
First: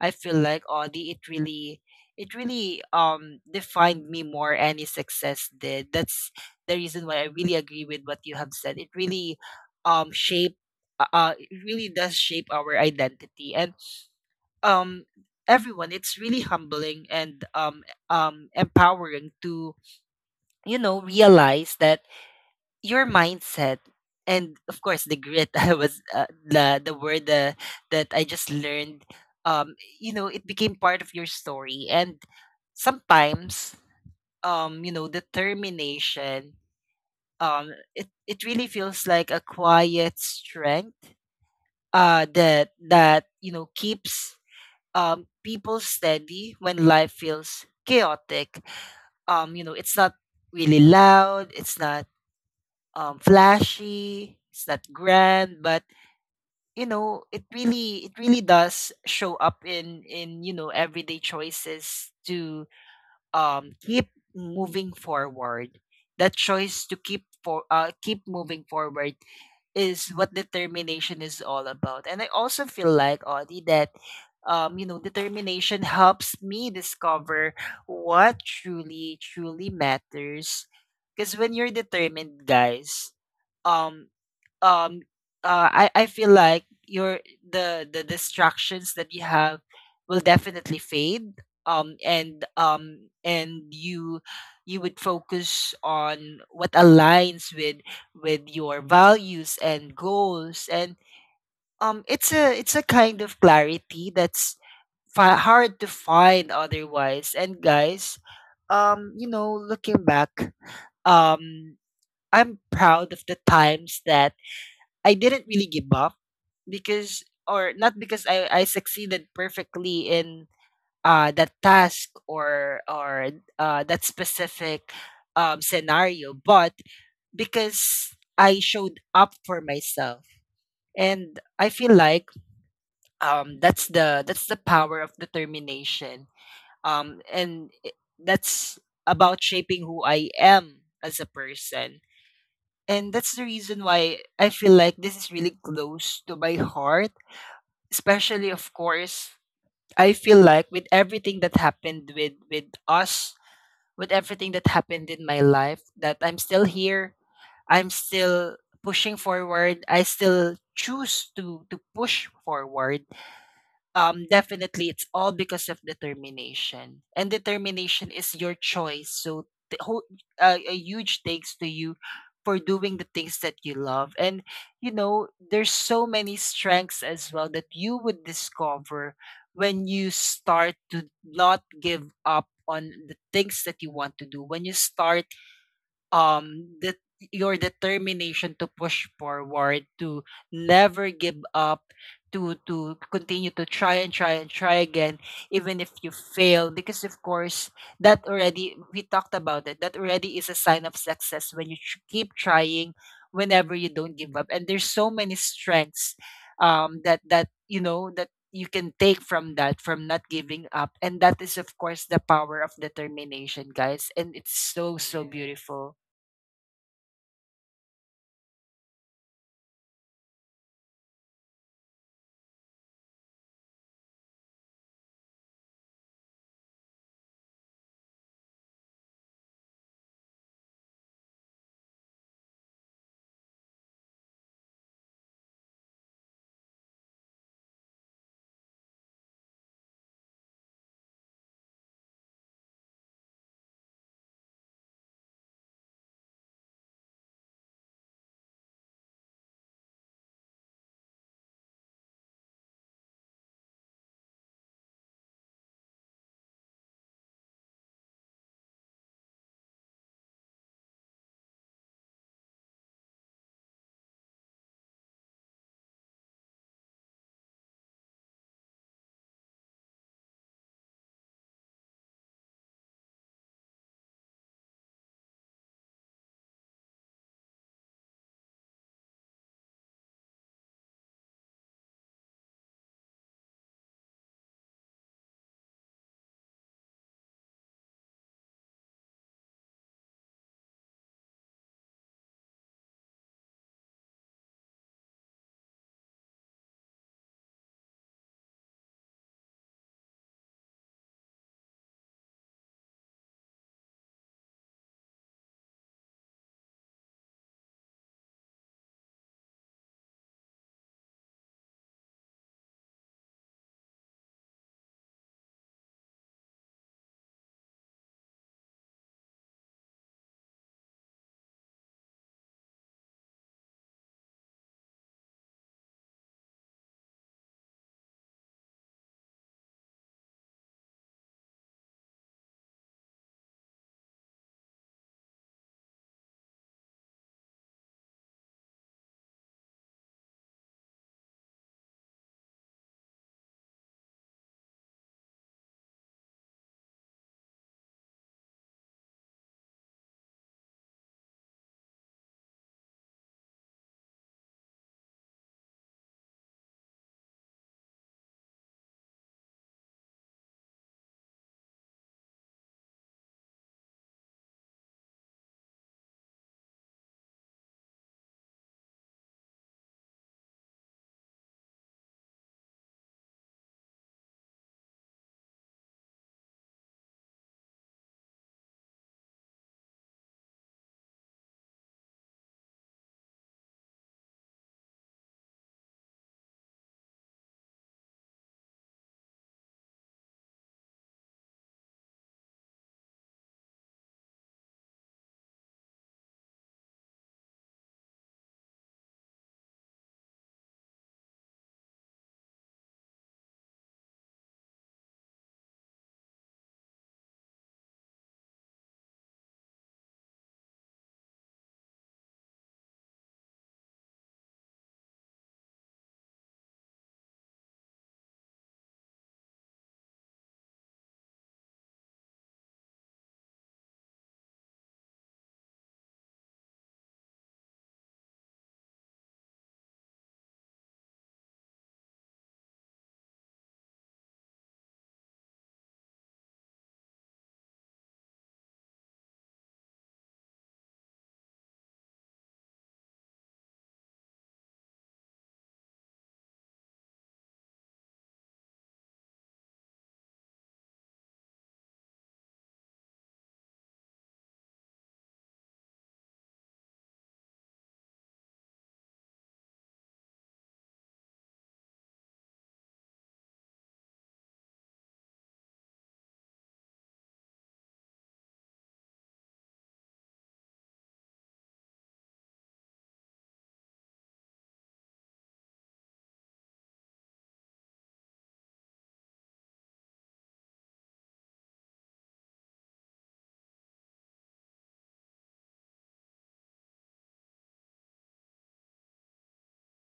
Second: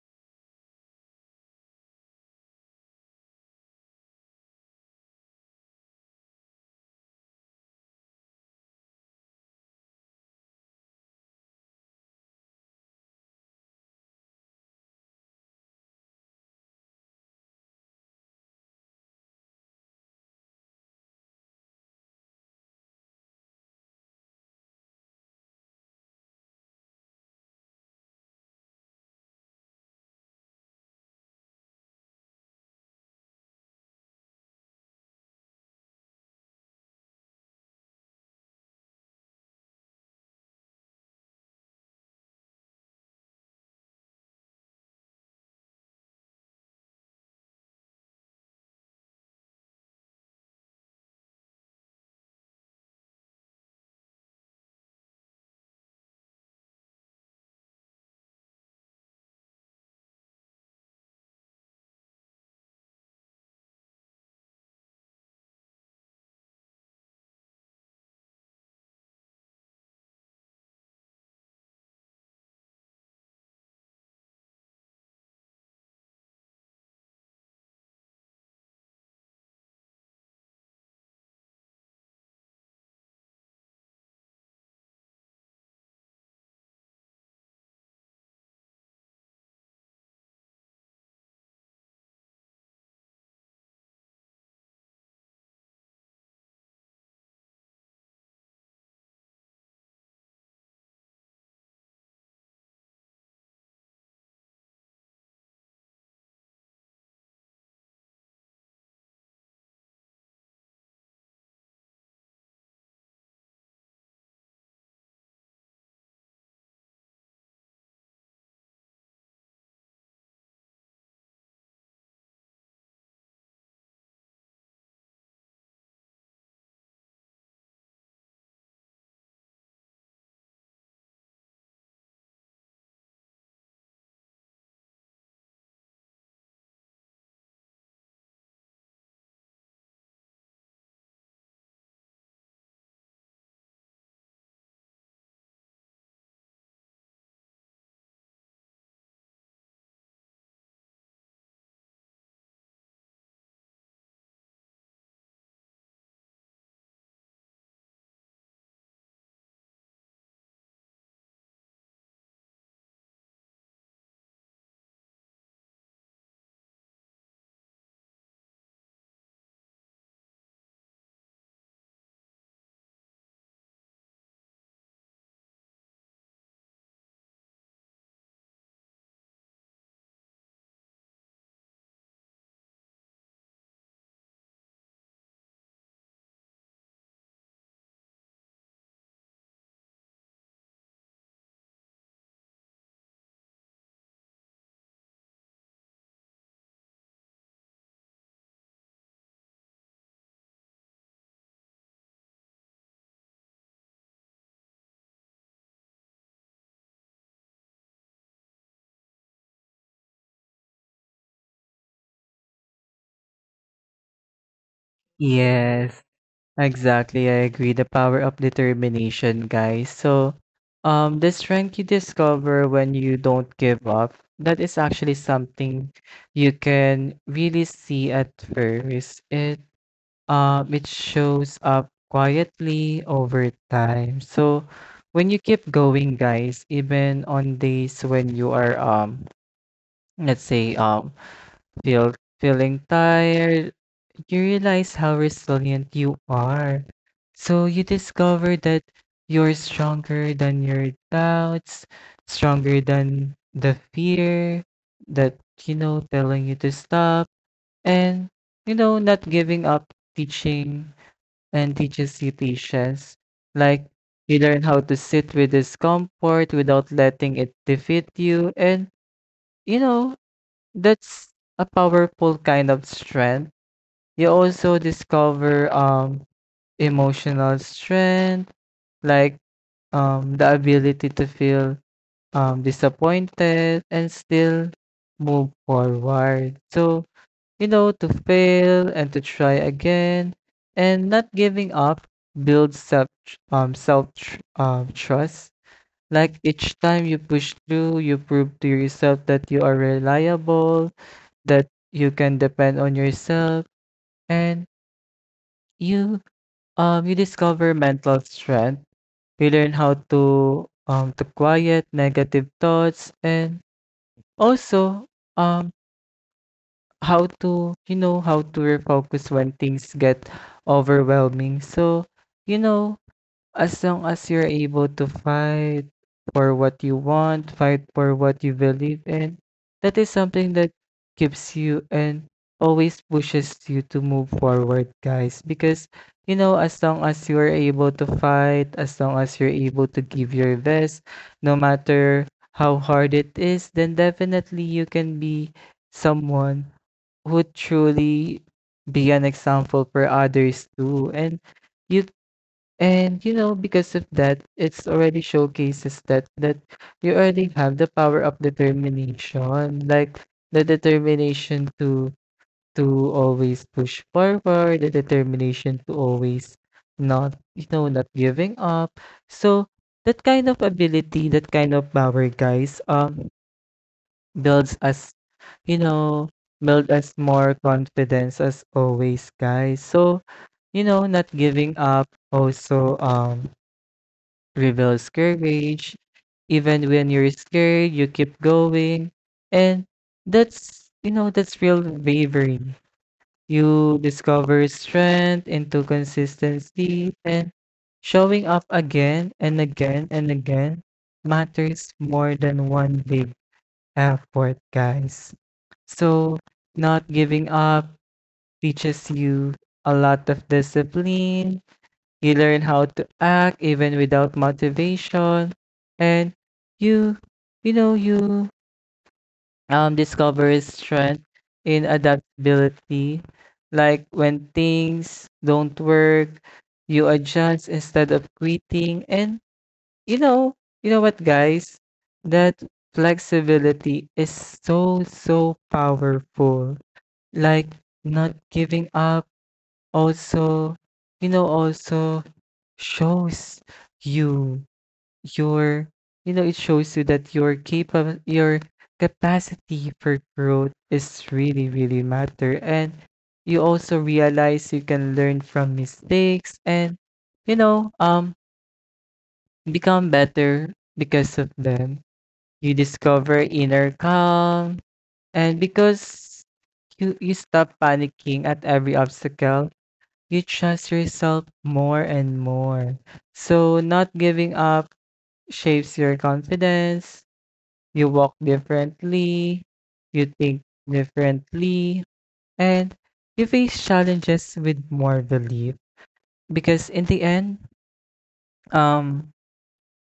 I feel like, Audi, it really defined me more. Any success did. That's the reason why I really agree with what you have said. It really, um, shape, it really does shape our identity. And um everyone, it's really humbling and empowering to realize that your mindset and of course the grit *laughs* I was the word that I just learned, um you know it became part of your story. And sometimes you know determination it it really feels like a quiet strength that you know keeps people steady when life feels chaotic. You know it's not really loud, it's not flashy, it's not grand, but you know, it really does show up in you know everyday choices to keep moving forward. That choice to keep moving forward is what determination is all about. And I also feel like, Audie, that you know determination helps me discover what truly matters. Because when you're determined, guys, um um I feel like your the distractions that you have will definitely fade. And you you would focus on what aligns with your values and goals. And it's a kind of clarity that's hard to find otherwise. And guys, you know, looking back, um I'm proud of the times that I didn't really give up, because, or not because I succeeded perfectly in that task or that specific scenario, but because I showed up for myself. And I feel like that's the power of determination. That's about shaping who I am as a person. And that's the reason why I feel like this is really close to my heart, especially of course I feel like with everything that happened with us, with everything that happened in my life, that I'm still here. I'm still pushing forward. I still choose to push forward, definitely. It's all because of determination, and determination is your choice. So, the whole, a huge thanks to you for doing the things that you love. And you know, there's so many strengths as well that you would discover when you start to not give up on the things that you want to do. When you start, that your determination to push forward, to never give up, to continue to try and try and try again, even if you fail. Because of course, that already, we talked about it, that already is a sign of success when you keep trying, whenever you don't give up. And there's so many strengths that you can take from that, from not giving up. And that is of course the power of determination, guys. And it's so, so, beautiful. Yes, exactly, I agree. The power of determination, guys. So, the strength you discover when you don't give up, that is actually something you can really see at first. It shows up quietly over time. So when you keep going, guys, even on days when you are, let's say, feeling tired, you realize how resilient you are. So you discover that you're stronger than your doubts, stronger than the fear that, you know, telling you to stop. And, you know, not giving up teaching and teaches you patience. Like, you learn how to sit with discomfort without letting it defeat you. And, you know, that's a powerful kind of strength. You also discover, emotional strength, like, the ability to feel, disappointed and still move forward. So, you know, to fail and to try again and not giving up builds self, trust. Like each time you push through, you prove to yourself that you are reliable, that you can depend on yourself. And you you discover mental strength. You learn how to quiet negative thoughts, and also, um how to refocus when things get overwhelming. So, you know, as long as you're able to fight for what you want, fight for what you believe in, that is something that keeps you and always pushes you to move forward, guys. Because, you know, as long as you're able to fight, as long as you're able to give your best, no matter how hard it is, then definitely you can be someone who truly be an example for others too. You and you know, because of that, it's already showcases that you already have the power of determination, like the determination to always push forward, the determination to always not, you know, not giving up. So that kind of ability, that kind of power, guys, builds us, you know, build us more confidence as always, guys. So, you know, not giving up also reveals courage. Even when you're scared, you keep going. And that's, you know, that's real bravery. You discover strength into consistency, and showing up again and again and again matters more than one big effort, guys. So, not giving up teaches you a lot of discipline. You learn how to act even without motivation. And you, you discover strength in adaptability. Like when things don't work, you adjust instead of quitting. And, you know, you know what, guys? That flexibility is so, so powerful. Like, not giving up also, you know, also shows you your you know it shows you that your capable, your capacity for growth is really, really matter. And you also realize you can learn from mistakes and, you know um become better because of them. You discover inner calm, and because you stop panicking at every obstacle, you trust yourself more and more. So not giving up shapes your confidence, you walk differently, you think differently, and you face challenges with more belief. Because in the end, um,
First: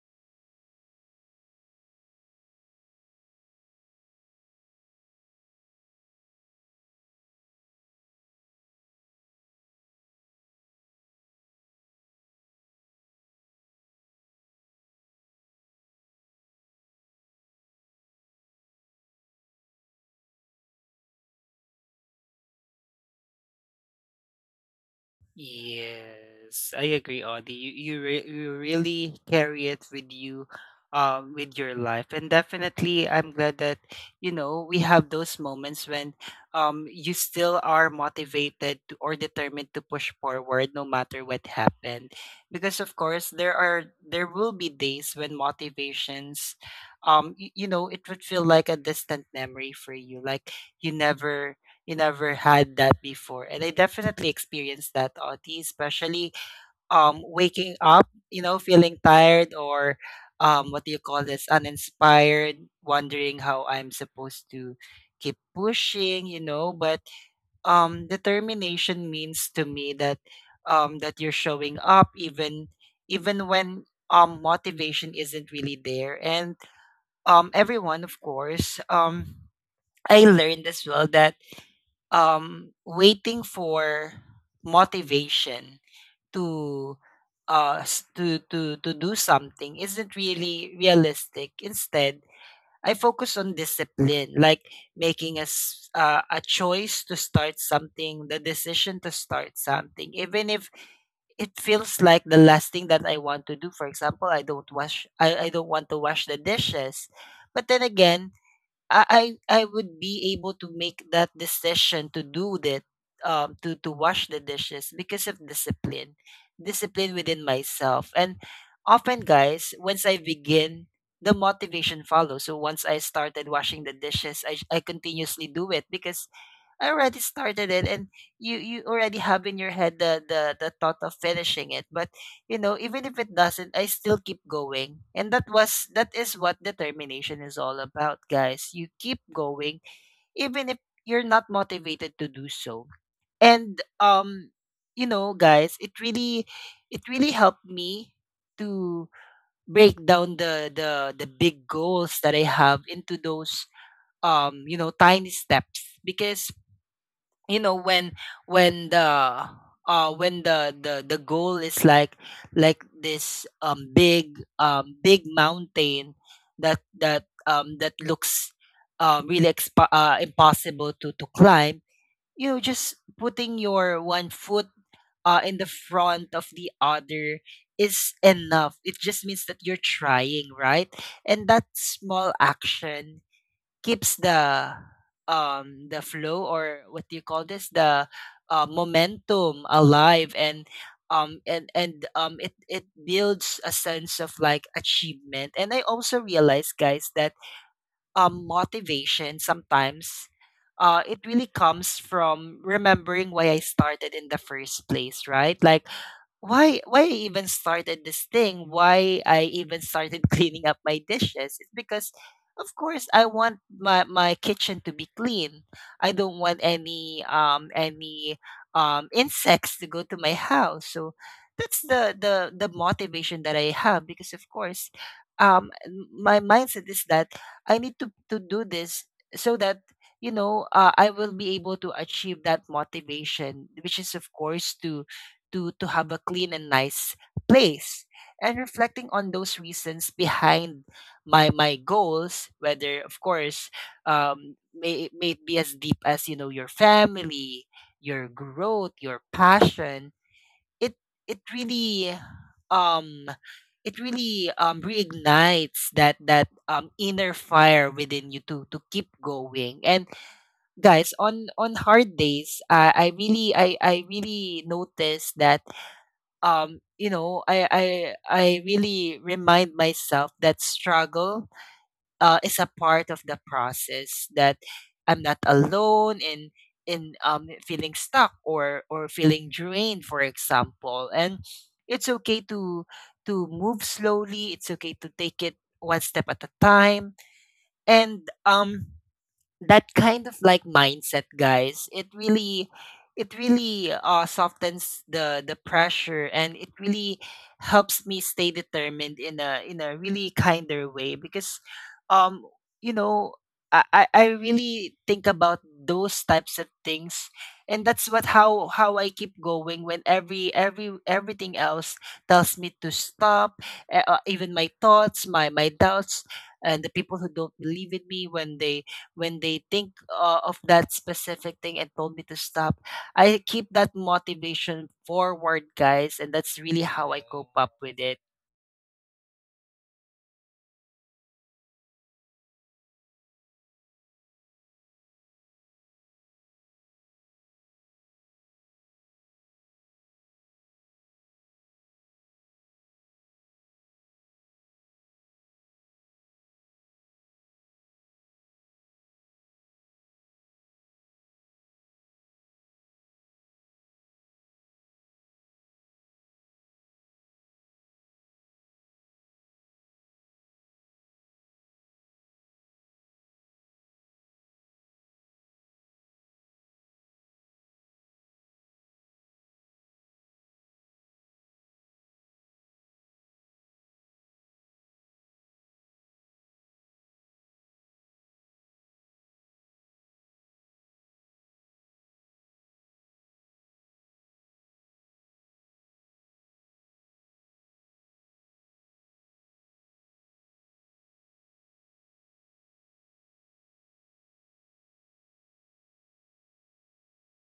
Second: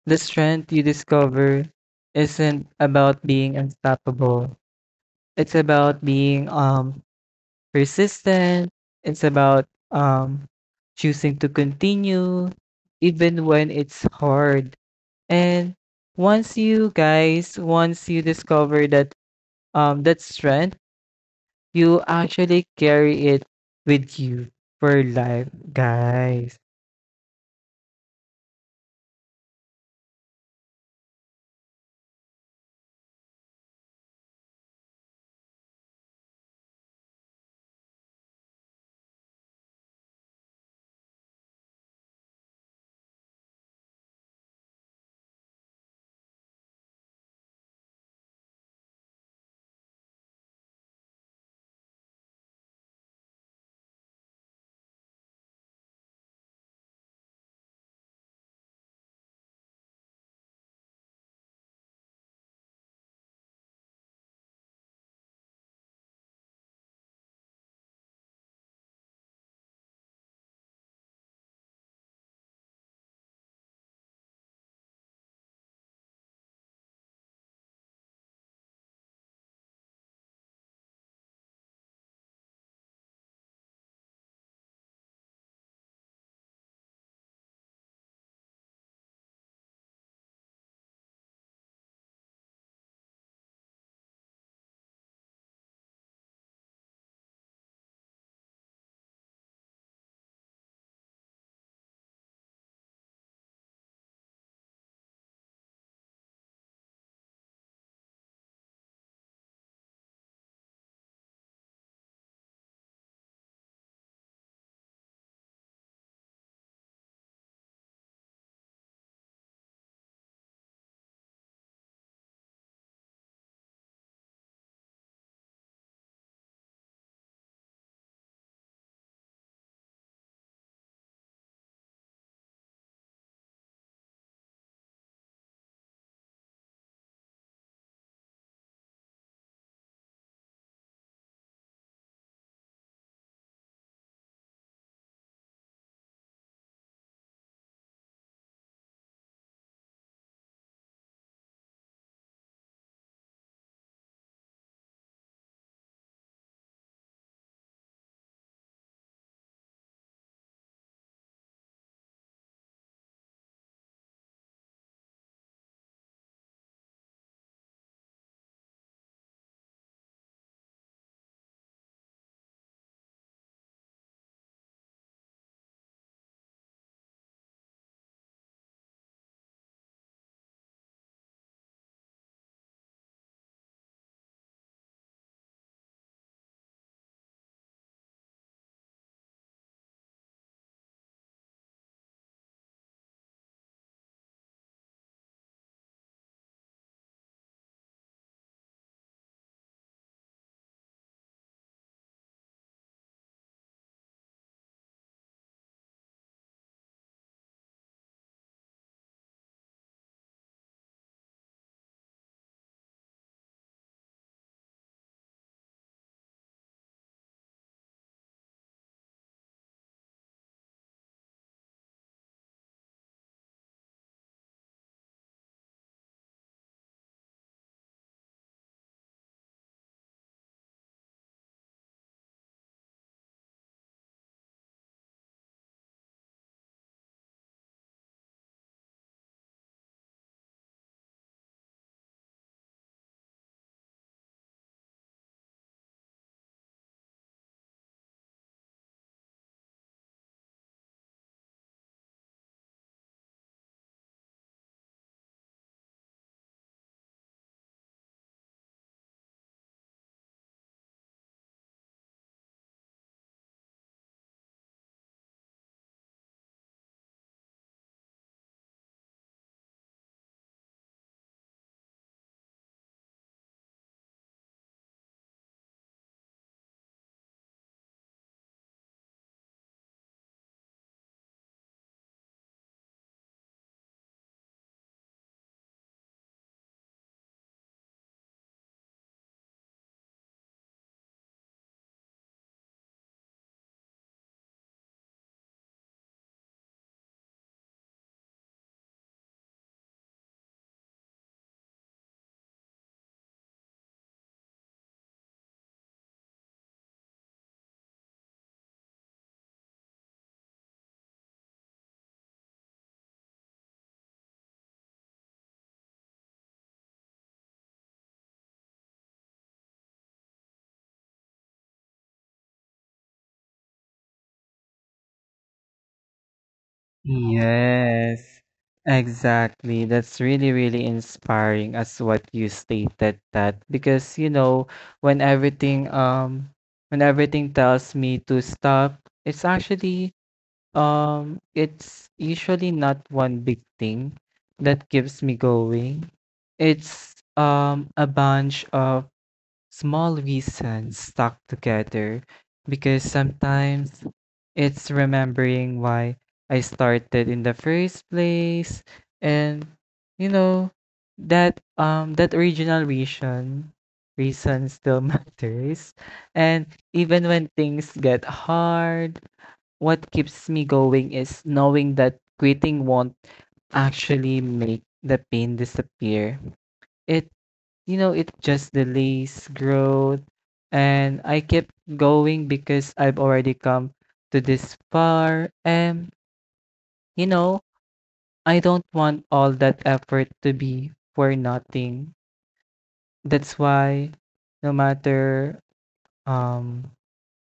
the strength you discover isn't about being unstoppable. It's about being, persistent. It's about, choosing to continue even when it's hard. And once you, guys, once you discover that, that strength, you actually carry it with you for life, guys. Yes, I agree, Audie. You really carry it with you, with your life. And definitely, I'm glad that you know we have those moments when, you still are motivated to, or determined to push forward no matter what happened. Because of course, there will be days when motivations, you know, it would feel like a distant memory for you, like you never, you never had that before. And I definitely experienced that, Oti, especially waking up, you know, feeling tired or what do you call this, uninspired, wondering how I'm supposed to keep pushing, you know. But determination means to me that that you're showing up even, even when motivation isn't really there. And everyone of course, I learned as well that waiting for motivation to to do something isn't really realistic. Instead, I focus on discipline, like making a choice to start something, the decision to start something, even if it feels like the last thing that I want to do. For example, I don't want to wash the dishes. But then again, I would be able to make that decision to do that, to wash the dishes because of discipline, discipline within myself. And often, guys, once I begin, the motivation follows. So once I started washing the dishes, I continuously do it because I already started it, and you already have in your head the thought of finishing it. But you know, even if it doesn't, I still keep going. And that is what determination is all about, guys. You keep going even if you're not motivated to do so. And you know, guys, it really, it really helped me to break down the big goals that I have into those you know, tiny steps. Because you know, when the, when the goal is like this big, big mountain that, that looks impossible to climb, you know, just putting your one foot in the front of the other is enough. It just means that you're trying, right? And that small action keeps the flow, or what do you call this, the momentum alive. And it it builds a sense of like achievement. And I also realize, guys, that motivation sometimes, it really comes from remembering why I started in the first place, right? Like, why I even started this thing, why I even started *laughs* cleaning up my dishes. It's because of course I want my, my kitchen to be clean. I don't want any insects to go to my house. So that's the motivation that I have. Because of course my mindset is that I need to do this, so that you know, I will be able to achieve that motivation, which is of course to, to have a clean and nice place. And reflecting on those reasons behind my, my goals, whether of course may it be as deep as you know your family, your growth, your passion, it it really, um it really reignites that, inner fire within you to keep going. And guys, on hard days, I really noticed that you know, I I really remind myself that struggle, is a part of the process, that I'm not alone in feeling stuck or feeling drained for example. And it's okay to move slowly, it's okay to take it one step at a time. And that kind of like mindset, guys, it really, it really softens the pressure, and it really helps me stay determined in a, in a really kinder way. Because um you know, I really think about those types of things. And that's what how I keep going when every, everything else tells me to stop. Even my thoughts, my doubts, and the people who don't believe in me, when they, when they think of that specific thing and told me to stop, I keep that motivation forward, guys. And that's really how I cope up with it. Yes, exactly. That's really, really inspiring as what you stated that because you know when everything um when everything tells me to stop, it's actually, it's usually not one big thing that keeps me going. It's a bunch of small reasons stuck together because sometimes it's remembering why I started in the first place. And, you know, that original reason still *laughs* matters. And even when things get hard, what keeps me going is knowing that quitting won't actually make the pain disappear. It, you know, it just delays growth. And I kept going because I've already come to this far. And, you know, I don't want all that effort to be for nothing. That's why no matter um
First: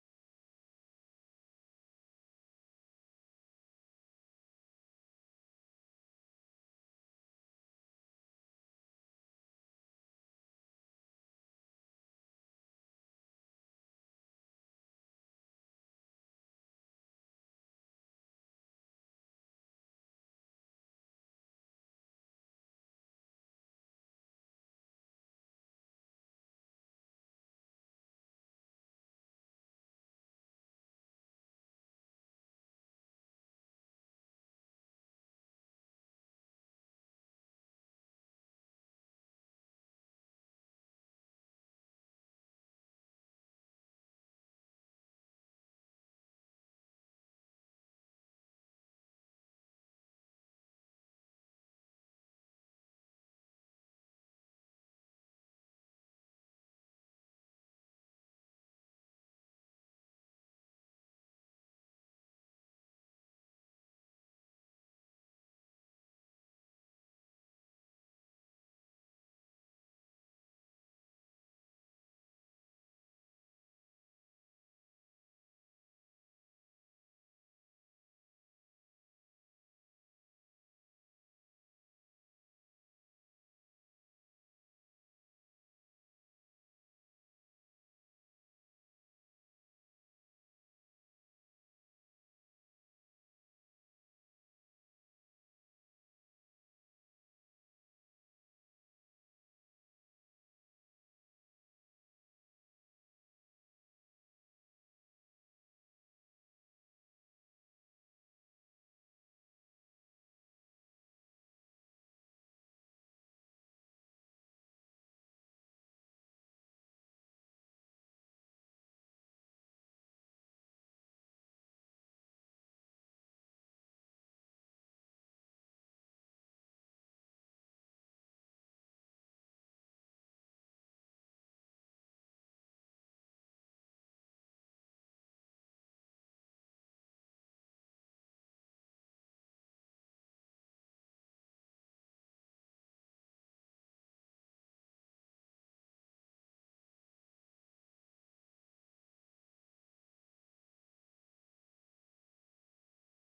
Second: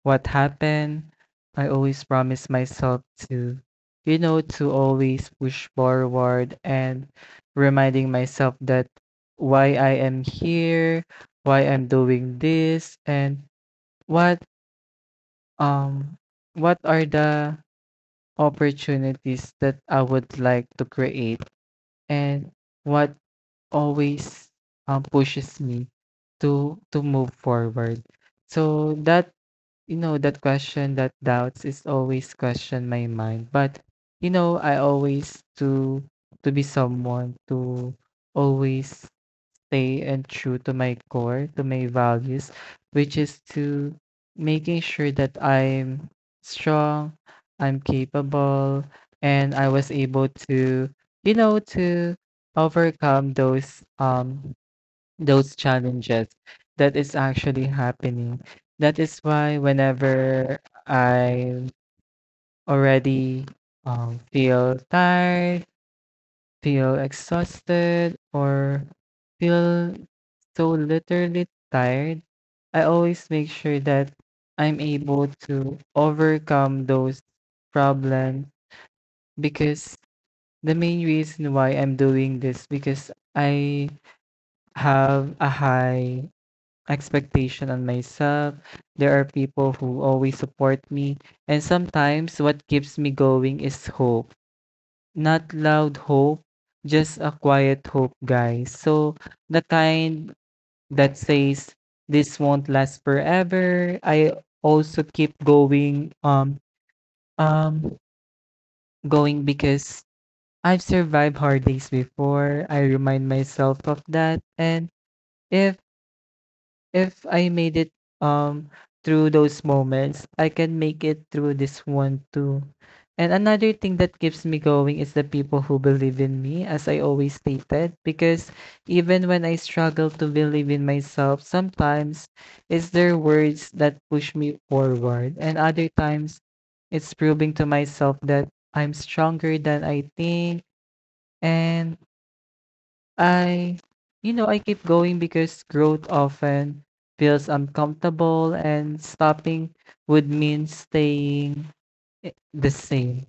what happened, I always promise myself to, you know, to always push forward and reminding myself that why I am here, why I'm doing this, and what um what are the opportunities that I would like to create and what always, pushes me to move forward. So that, you know, that question, that doubts is always question my mind. But, you know, I always to be someone to always stay and true to my core, to my values, which is to making sure that I'm strong, I'm capable, and I was able to, you know, to overcome those, those challenges that is actually happening. That is why whenever I already, feel tired, feel exhausted, or feel so literally tired, I always make sure that I'm able to overcome those problems because the main reason why I'm doing this because I have a high expectation on myself. There are people who always support me. And sometimes what keeps me going is hope. Not loud hope, just a quiet hope, guys. So the kind that says this won't last forever. I also keep going um going because I've survived hard days before. I remind myself of that, and if If I made it um through those moments, I can make it through this one too. And another thing that keeps me going is the people who believe in me, as I always stated, because even when I struggle to believe in myself, sometimes it's their words that push me forward, and other times it's proving to myself that I'm stronger than I think. And I I keep going because growth often feels uncomfortable, and stopping would mean staying the same.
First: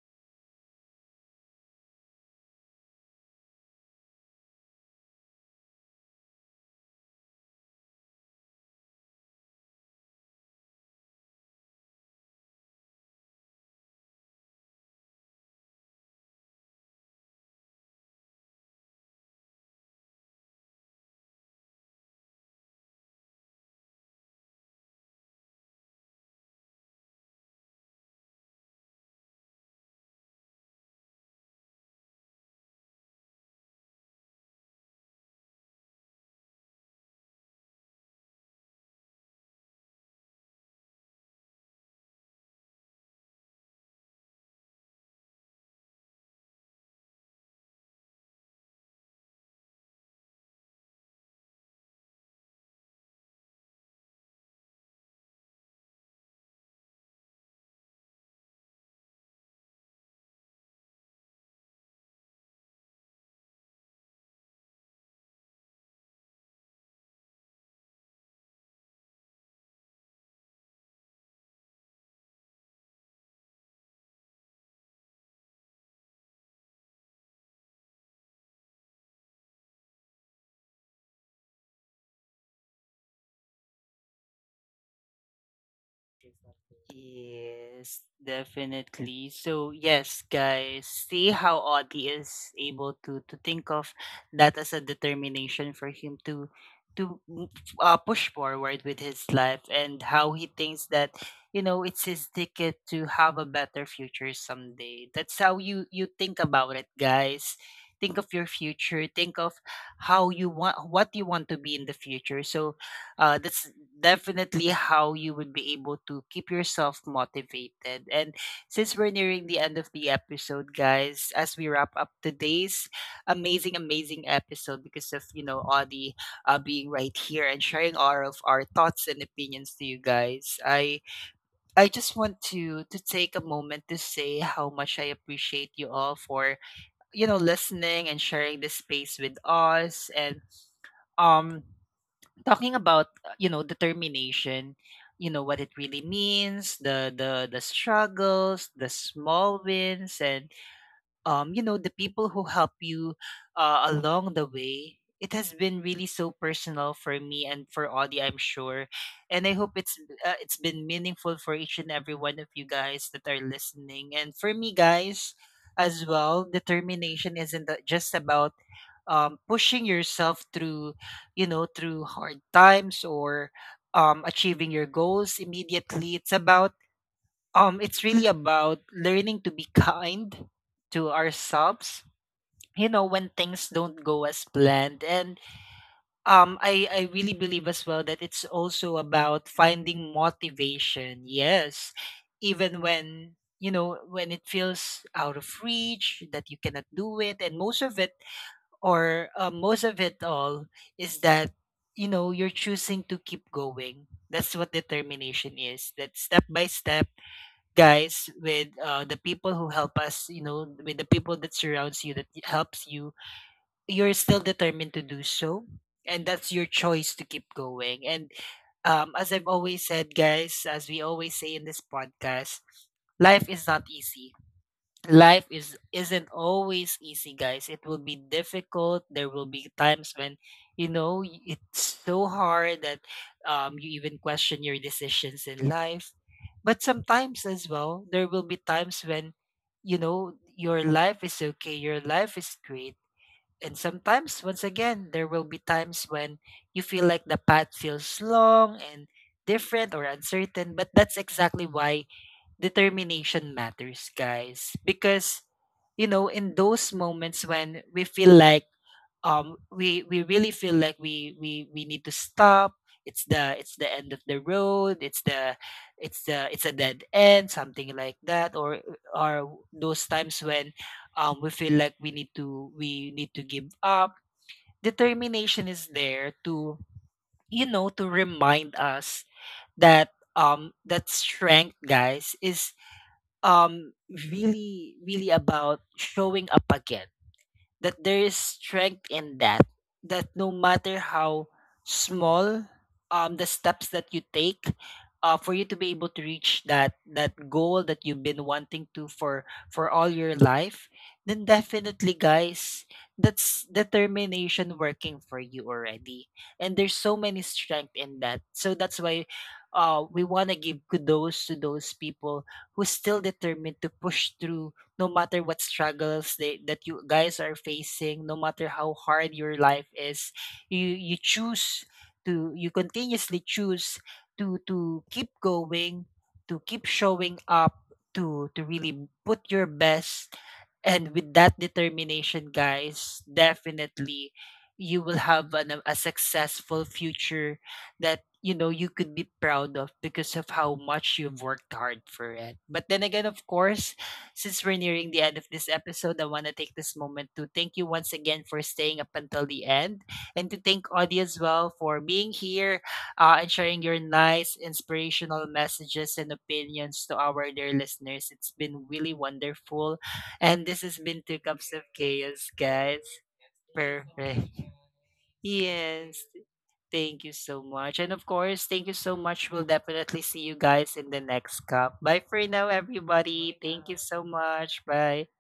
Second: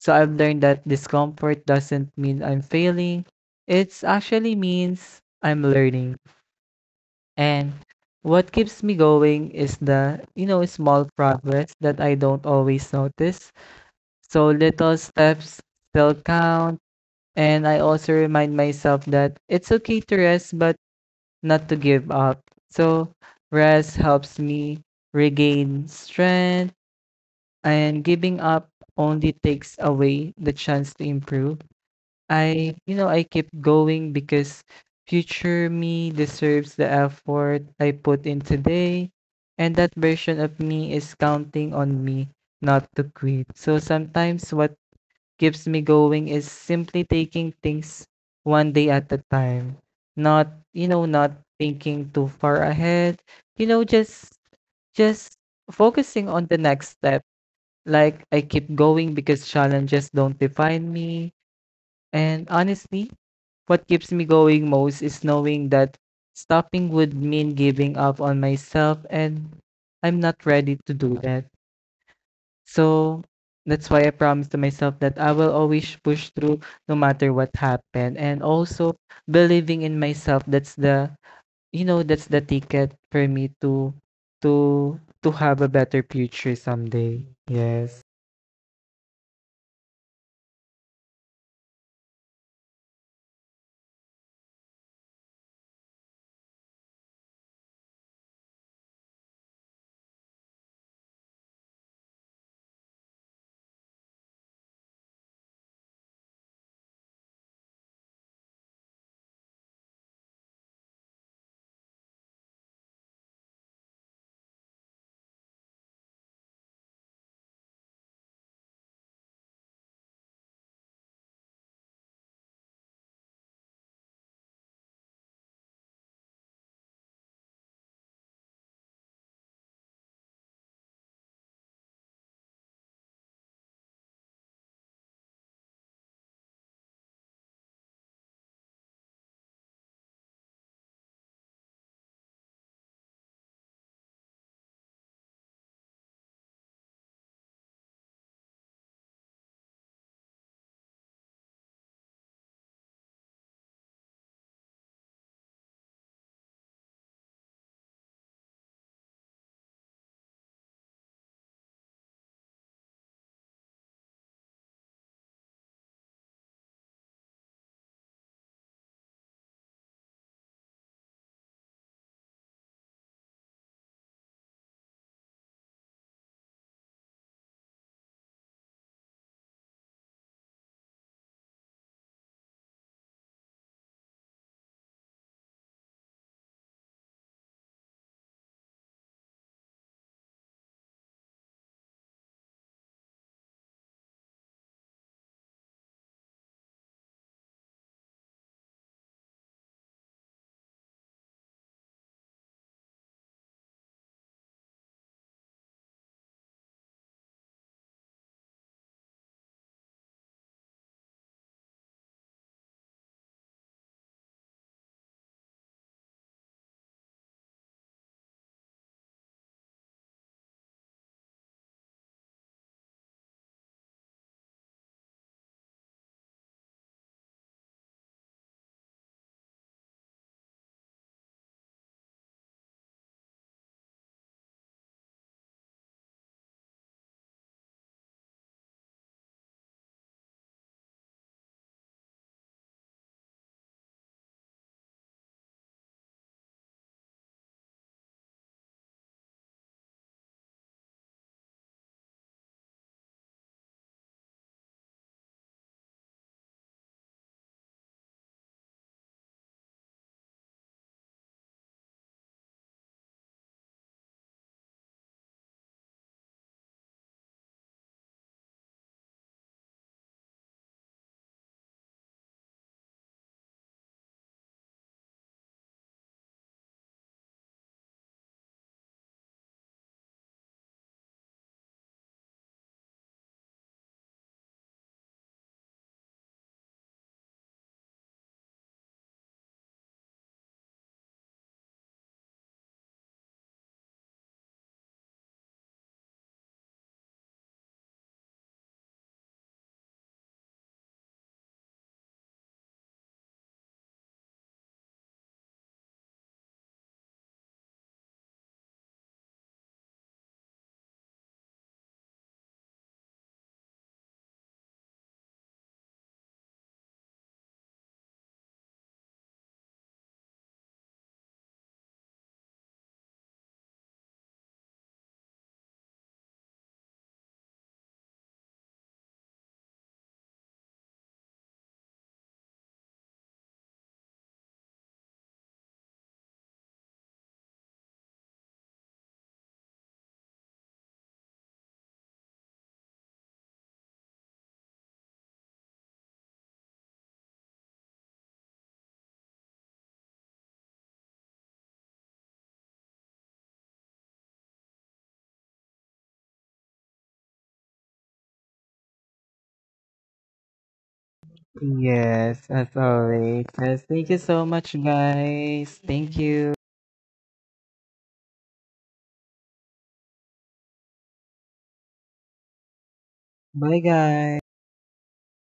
So I've learned that discomfort doesn't mean I'm failing. It's actually means I'm learning. And what keeps me going is the, you know, small progress that I don't always notice. So little steps still count. And I also remind myself that it's okay to rest, but not to give up. So, rest helps me regain strength, and giving up only takes away the chance to improve. I keep going because future me deserves the effort I put in today, and that version of me is counting on me not to quit. So, sometimes what keeps me going is simply taking things one day at a time. Not, you know, not thinking too far ahead. You know, just just focusing on the next step. Like, I keep going because challenges don't define me. And honestly, what keeps me going most is knowing that stopping would mean giving up on myself, and I'm not ready to do that. So, that's why I promised to myself that I will always push through no matter what happened. And also believing in myself, that's the, you know, that's the ticket for me to to have a better future someday. Yes, Yes. definitely. So yes, guys, see how Audie is able to think of that as a determination for him to to m- push forward with his life, and how he thinks that you know it's his ticket to have a better future someday. That's how you think about it, guys. Think of your future. Think of how you want, what you want to be in the future. So that's definitely how you would be able to keep yourself motivated. And since we're nearing the end of the episode, guys, as we wrap up today's amazing, amazing episode because of, you know, Audie being right here and sharing all of our thoughts and opinions to you guys, I just want to take a moment to say how much I appreciate you all for, you know, listening and sharing this space with us. And um talking about you know, determination, you know what it really means, the, the struggles, the small wins, and you know, the people who help you along the way. It has been really so personal for me, and for Audie I'm sure. And I hope it's, it's been meaningful for each and every one of you guys that are listening. And for me, guys, as well, determination isn't just about pushing yourself through, you know, through hard times, or achieving your goals immediately. It's about it's really about learning to be kind to ourselves. You know, when things don't go as planned. And I really believe as well that it's also about finding motivation. Yes, even when, you know, when it feels out of reach, that you cannot do it. And most of it, or most of it all, is that you know, you're choosing to keep going. That's what determination is, that step by step, guys, with the people who help us, you know, with the people that surrounds you, that helps you, you're still determined to do so. And that's your choice to keep going. And as I've always said, guys, as we always say in this podcast, life is not easy, life is, isn't always easy, guys. It will be difficult. There will be times when, you know, it's so hard that you even question your decisions in life. But sometimes as well, there will be times when you know, your life is okay, your life is great. And sometimes, once again, there will be times when you feel like the path feels long and different or uncertain. But that's exactly why determination matters, guys. Because you know, in those moments when we feel like we really feel like we need to stop, it's the, it's the end of the road, it's the, it's the, it's a dead end, something like that. Or those times when we feel like we need to give up, determination is there to, you know, to remind us that that strength, guys, is um really, really about showing up again. That there is strength in that, that no matter how small the steps that you take for you to be able to reach that, that goal that you've been wanting to for all your life, then definitely, guys, that's determination working for you already. And there's so many strength in that. So that's why we want to give kudos to those people who still determined to push through, no matter what struggles that you guys are facing, no matter how hard your life is, you choose to, you continuously choose to keep going, to keep showing up, to really put your best. And with that determination, guys, definitely you will have a successful future that you know you could be proud of, because of how much you've worked hard for it. But then again, of course, since we're nearing the end of this episode, I want to take this moment to thank you once again for staying up until the end, and to thank Audie as well for being here, and sharing your nice, inspirational messages and opinions to our dear listeners. It's been really wonderful. And this has been Two Cups of Yes, Chaos, as guys. always. Yes, thank you so Perfect. much, guys. Thank Yes. you. Thank you so much. And of course, thank you so much. We'll definitely see you guys in the next cup. Bye for now, everybody. Bye, Thank you so guys. much. Bye.